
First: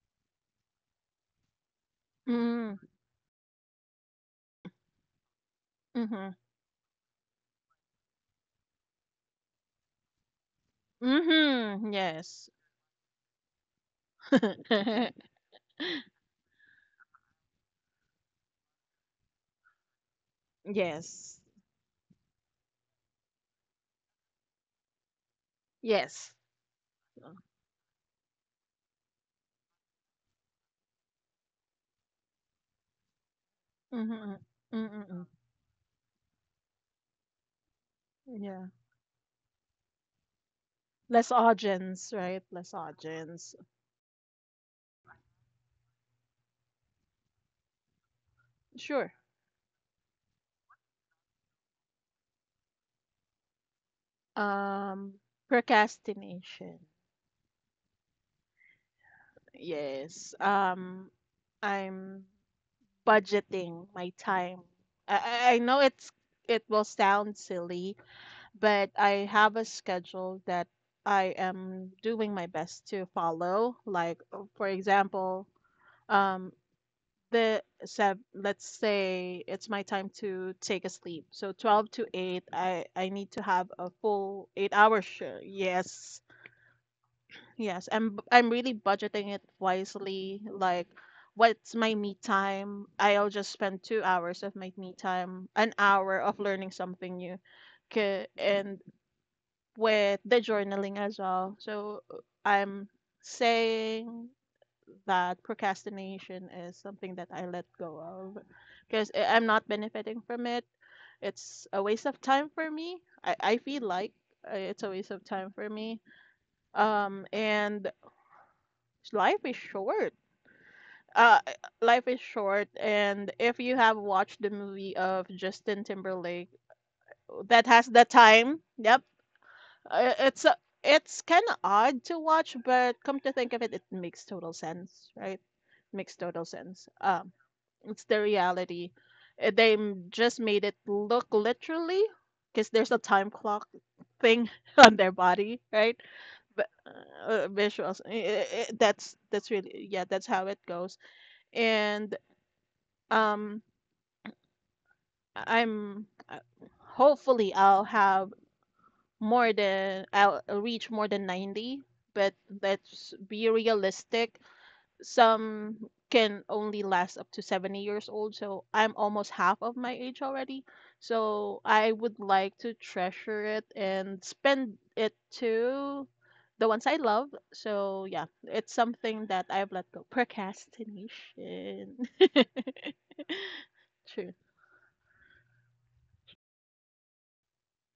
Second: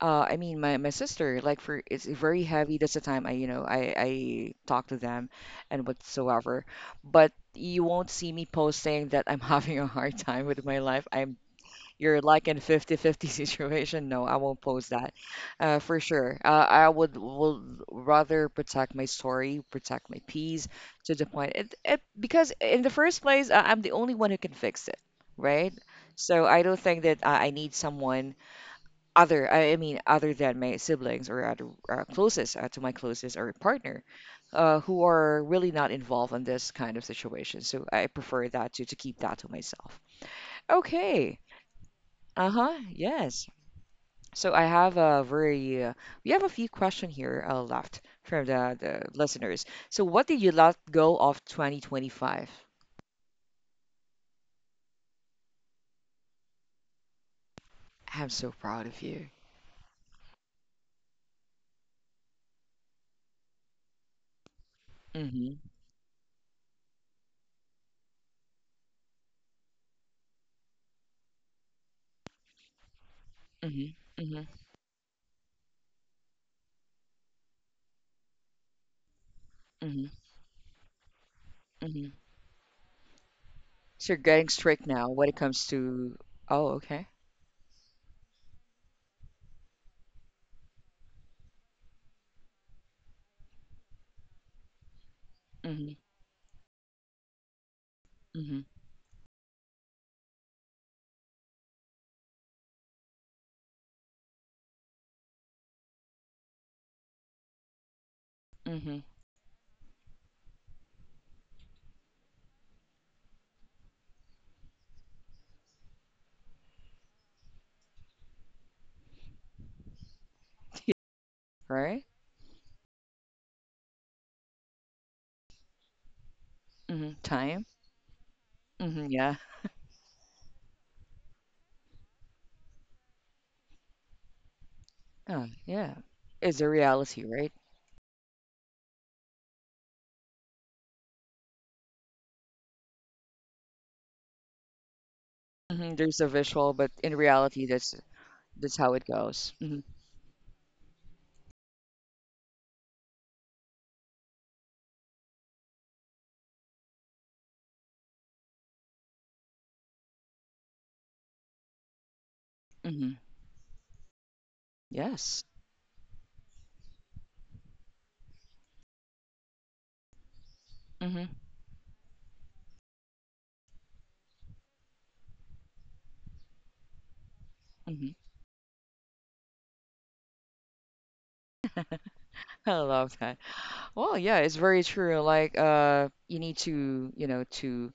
Uh, I mean, my, my sister, like for, it's very
Mhm.
heavy. That's the time I, you know, I, I talk to them and
Mhm.
whatsoever. But you won't see me posting that I'm having a hard time with my life. I'm
Mhm.
You're like
Yes.
in fifty fifty situation. No, I won't post that. uh, for sure, uh, I would will rather protect my story, protect my peace, to the
Yes.
point it, it, because in the first place, I- i'm the only one who can fix it, right?
Yes.
So I don't think that i, I need someone other I I mean other than my siblings or other uh, closest, uh, to my closest or partner,
Mhm.
uh, who
Mhm.
are really not involved in this kind of situation, so I prefer
Yeah.
that to to keep that to myself.
Less
Okay.
audience, right? Less
Uh-huh. Yes.
audience.
So I have a very uh, we have a few questions here uh, left from the, the
Sure.
listeners. So what did you let go of twenty twenty-five?
Um, procrastination.
I'm so proud of you.
Yes. Um, I'm budgeting my time. I, I
Mm-hmm.
I know it's it will sound silly, but I have a schedule that I am doing my best to follow.
Mm-hmm.
Like,
Mm-hmm.
uh, for example, um, the sev let's say it's my
Mm-hmm.
time to take a sleep. So twelve to
Mm-hmm.
eight, I I need to have a
So you're
full
getting
8
strict
hour
now when it
shift.
comes to,
Yes.
oh, okay.
Yes, I'm b- I'm really budgeting it wisely. Like, what's my me time? I'll just spend two hours of my me time, an
Mm-hmm.
hour of learning something new, 'kay,
Mm-hmm.
and with the journaling as well. So uh, I'm saying that procrastination is something that I let go of
Mm-hmm.
because I'm not benefiting from it. It's a waste of time for me. I, I feel like uh, it's a waste of time for me. Um, and Life is short. Uh,
Right?
Life is short, and if you have watched the movie of Justin Timberlake
Mm-hmm. Time.
that has the time, yep,
Mm-hmm. Yeah.
uh, it's uh, it's kind of odd to watch, but come to think of it, it makes total sense, right?
Oh yeah.
Makes total
It's a
sense.
reality,
Um,
right?
it's the reality. Uh, They m- just made it look literally, because there's a time clock thing on their body,
Mm-hmm.
right?
There's a
But
visual, but in
uh, uh,
reality, that's
visuals. i- i- i-
that's how it
that's that's
goes. Mm-hmm.
really, yeah. That's how it goes, and um I'm uh, hopefully I'll have more than I'll I'll reach more than ninety, but let's
Mm-hmm.
be realistic,
Yes.
some can only last up to seventy years old, so I'm almost half of my age already,
Mm-hmm.
so I would like to treasure it and spend it to the ones I love. So yeah, it's something that I've let go, procrastination.
I love that. Well,
True.
yeah, it's very true. Like, uh, you need to, you know, to,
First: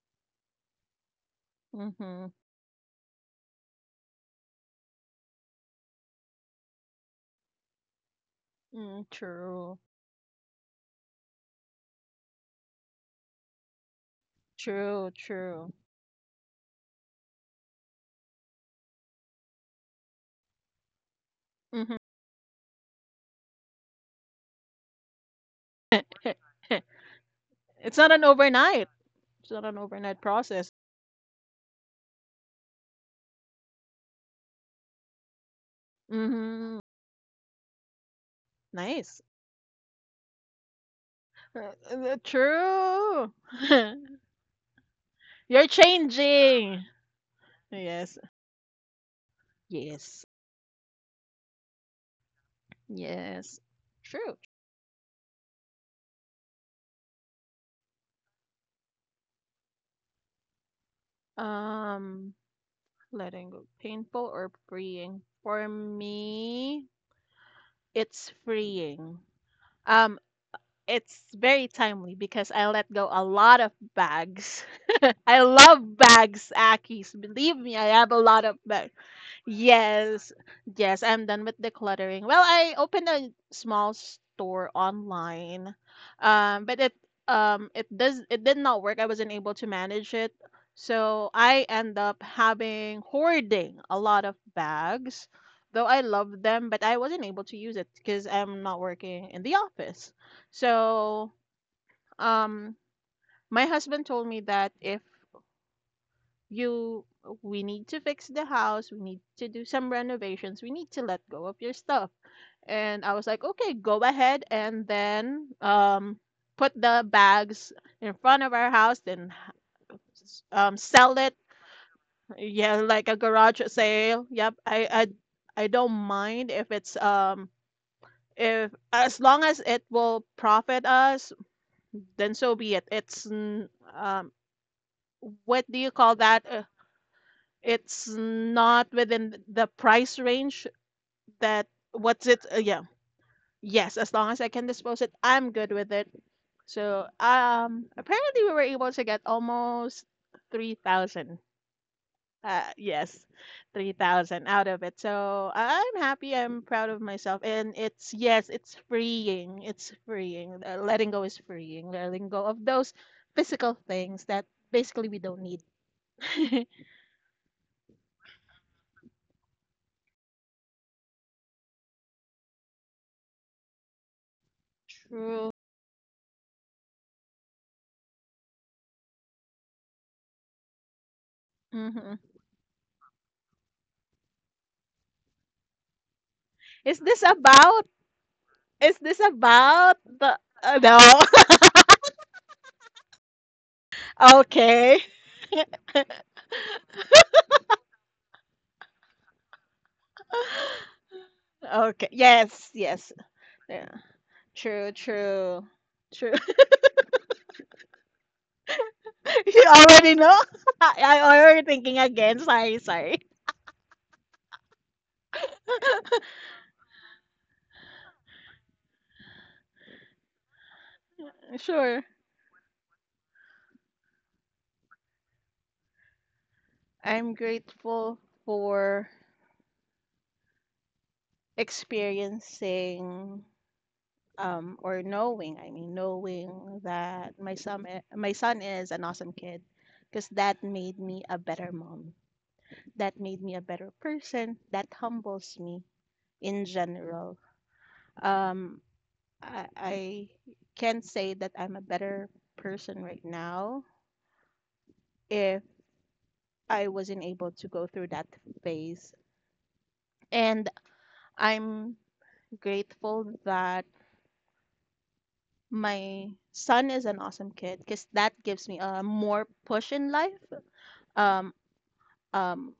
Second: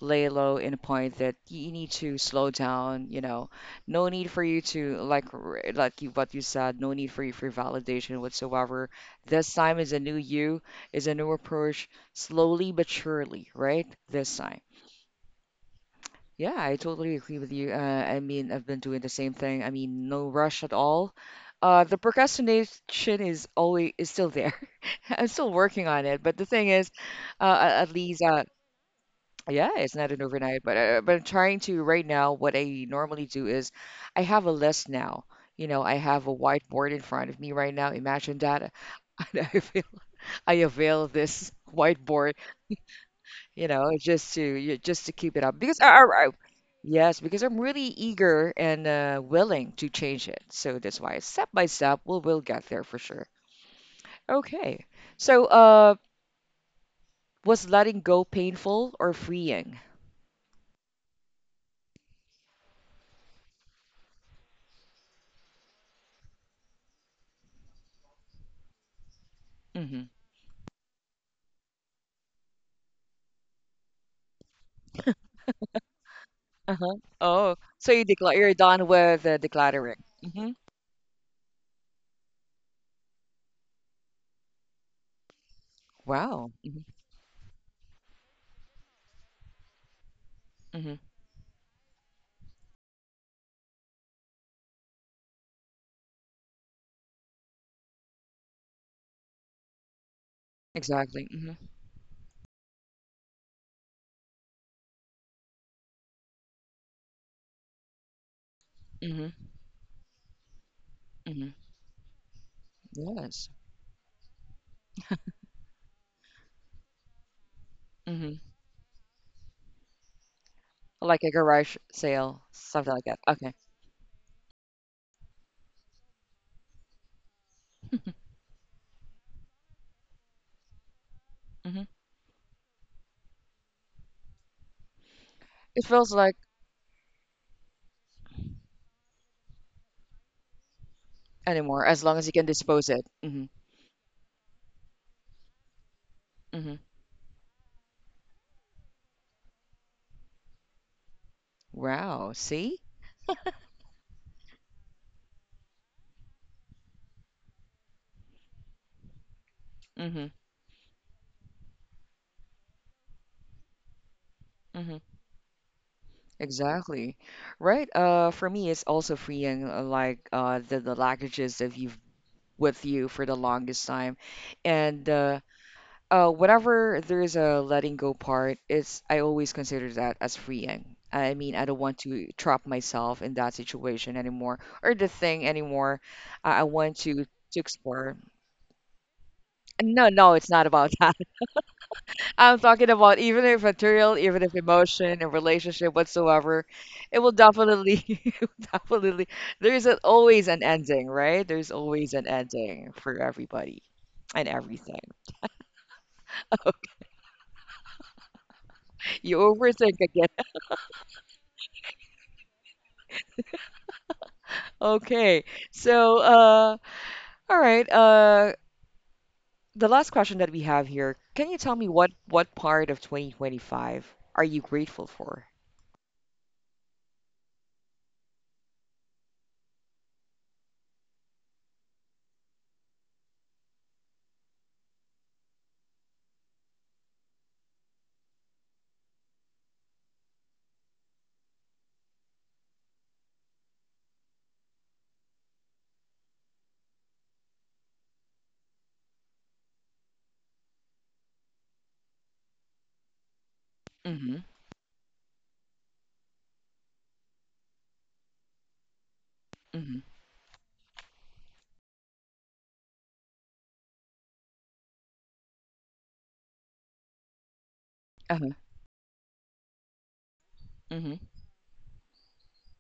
lay low in a point that you need to
Mhm.
slow down. You know, no need for you to like, r- like you, what you said. No need for you for validation whatsoever.
Mm,
This
true.
time is a new you, is a new approach, slowly but surely, right? This time.
True, true.
Yeah, I totally agree with you. Uh, I mean, I've been doing the same thing. I mean, no rush at all. Uh,
Mhm.
the procrastination is always is still there. I'm still working on it, but the thing is, uh, a- at
It's not an
least, uh,
overnight. It's not
yeah,
an
it's not
overnight
an overnight.
process.
But uh, but I'm trying to right now. What I normally do is, I have a list now. You know, I have a
Mhm.
whiteboard in front of me right now. Imagine that.
Nice.
I avail, I avail this
Uh, uh,
whiteboard,
True.
you know, just to you- just to keep it up
You're
because I, I, I
changing.
yes, because I'm really
Yes.
eager and uh, willing to
Yes.
change it. So that's why step by step we'll we'll get there for sure.
Yes. True.
Okay. So uh, was letting go painful or freeing?
Um, letting go. Painful or freeing? For me, it's freeing.
Mm-hmm.
Um, It's very timely because I let go a lot of bags. I love bags,
Uh-huh.
Akis. Believe
Oh,
me,
so
I
you
have a
declare
lot
you're
of
done
bags.
with uh, decluttering.
Yes,
Mm-hmm.
yes, I'm done with decluttering. Well, I opened a small store online,
Wow.
um, but
Mm-hmm.
it um it does it did not work. I wasn't able to manage it,
Mm-hmm.
so I end up having hoarding a lot of bags, though I love them, but I wasn't able to use it because I'm not working in the office.
Exactly.
So
Mm-hmm.
um, my husband told me that if you we need to fix the house, we need
Mm-hmm.
to do some renovations, we need to let go
Mm-hmm.
of your stuff. And I was like,
Yes.
okay, go ahead. And then um, put the bags in
Mm-hmm.
front of our house, then um, sell
Like a
it.
garage sale,
Yeah,
something like
like a
that. Okay.
garage sale, yep. I i i don't mind if it's um, if as long as it will profit us,
Mm-hmm.
then so be it. it's n- um what do
It
you
feels
call
like
that? Uh, It's not within the price range that,
anymore as long as
what's
you
it?
can
Uh, yeah.
dispose it. Hmm.
Yes, as long as I can dispose it, I'm good with it.
Hmm.
So, um, apparently we were able to get almost three thousand.
Wow.
Uh,
See?
yes, three thousand out of it. So I'm happy. I'm proud of myself. And it's, yes, it's freeing. It's
Hmm.
freeing. Uh, letting go is freeing. Letting go of those physical things that
Hmm.
basically we don't need.
Exactly. Right. Uh, for me, it's also freeing, uh, like uh, the the luggages that you've with you for the longest time, and uh,
True.
uh, whenever there's a letting go part, it's I always consider that as freeing. I mean, I don't want
Hmm.
to trap myself in that situation anymore or the thing anymore. I, I want
Is this
to to
about?
explore.
Is this about
No, no,
the,
it's not
uh,
about
no?
that. I'm talking about even if material, even if
Okay.
emotion and relationship whatsoever, it will definitely, it will definitely, there is a, always an ending, right? There's
Okay.
always an
Yes,
ending
yes.
for everybody
Yeah.
and
True,
everything.
true. True.
You
You
overthink
already
again.
know? I, I already thinking again. Sorry, sorry.
Okay. So, uh, all right. Uh, the last question that we have here, can you tell me
Sure.
what what part of twenty twenty-five are you grateful for?
I'm grateful for experiencing um, or knowing, I mean knowing that my son i- my son is an awesome kid because that made me a better mom, that made me a better person, that humbles me in general. Um, I, I can't say that I'm a better person right now
Mm-hmm.
if I wasn't able to go through that phase.
Mm-hmm.
And I'm grateful that my son is an awesome kid because that
Uh-huh.
gives me a more push in life.
Mm-hmm.
Um, um,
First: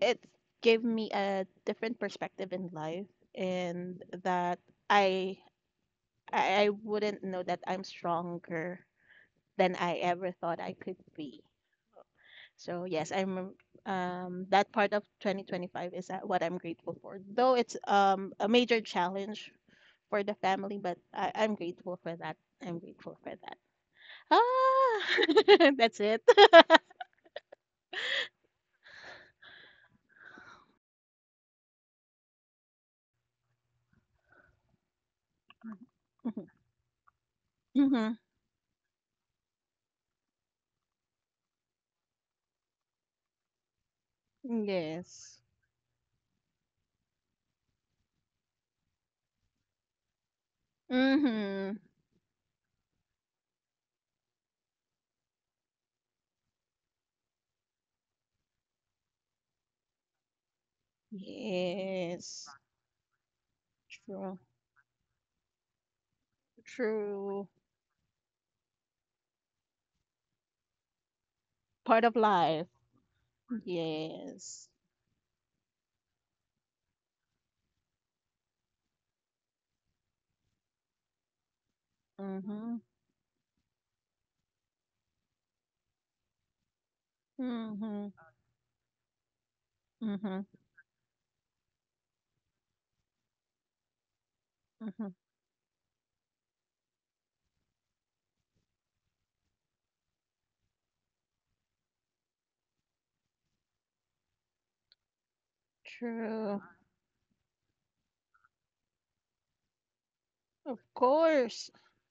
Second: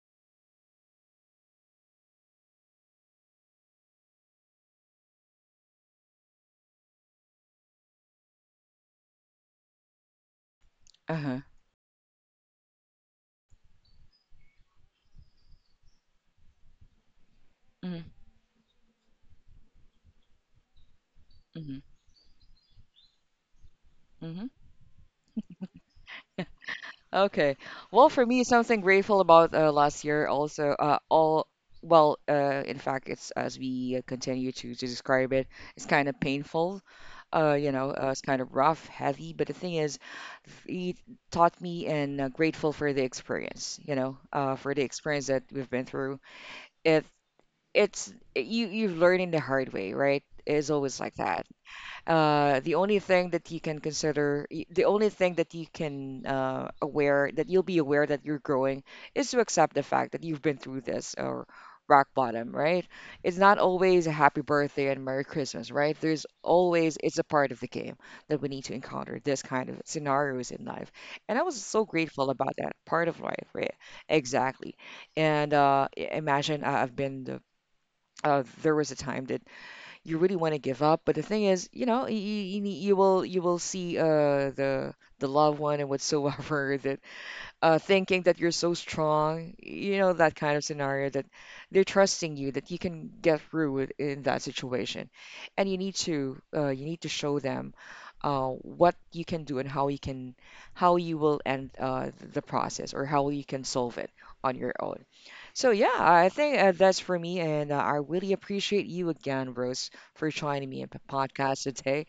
it gave me a different perspective in life, and that I I, I wouldn't know that I'm stronger than I ever thought I could
Uh-huh.
be. So yes, I'm um um, that part of twenty twenty-five is that what I'm grateful for. Though it's
Mm-hmm.
um, a major challenge for the family, but I, I'm grateful for that. I'm grateful for that.
Mm-hmm.
Ah, that's it.
Okay. Well, for me, something grateful about uh, last year also, uh, all, well, uh, in fact, it's as we continue to, to describe it, it's kind of painful. Uh, you know,
Mm-hmm.
uh, it's kind of rough, heavy, but the thing is, it taught me and uh, grateful for the experience, you know, uh, for the experience
Yes.
that we've been through. It, it's, you, you've learned in the hard way, right? It's always like that.
Mm-hmm.
Uh, the only thing that you can consider, y- the only thing that you can uh, aware that you'll be aware that you're growing is to accept the fact that you've been through this or rock
Yes.
bottom, right? It's not always a
True.
happy birthday and Merry Christmas, right? There's always, it's a
True.
part of the game that we need to encounter this kind of scenarios in life. And I was so
Part of
grateful about
life.
that part of life, right?
Yes.
Exactly. And uh, I- imagine I- I've been the, uh, there was a time that you really want to give up. But the thing is, you know, you, you,
Mm-hmm.
you will you will see uh, the the loved one and whatsoever that uh,
Mhm.
thinking that you're so strong, you know, that
Mhm.
kind of scenario that they're trusting you that you can get through it in that situation,
Mhm.
and you need to uh, you need to show them uh, what you can do and how you can how you will end uh, the process or how you can solve it on your own. So yeah, I think
True.
uh, that's for me, and uh, I really appreciate you again, Rose, for joining
Of
me in the podcast
course.
today.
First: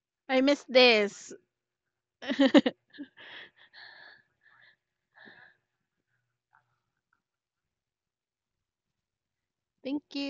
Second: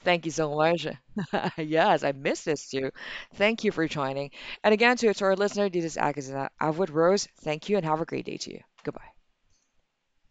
Thank you
I
so
miss
much.
this.
Yes, I missed this too. Thank you for joining. And again, to, to our listener, this is Agatha. I'm Rose. Thank you, and have a great day to you. Goodbye.
Thank you.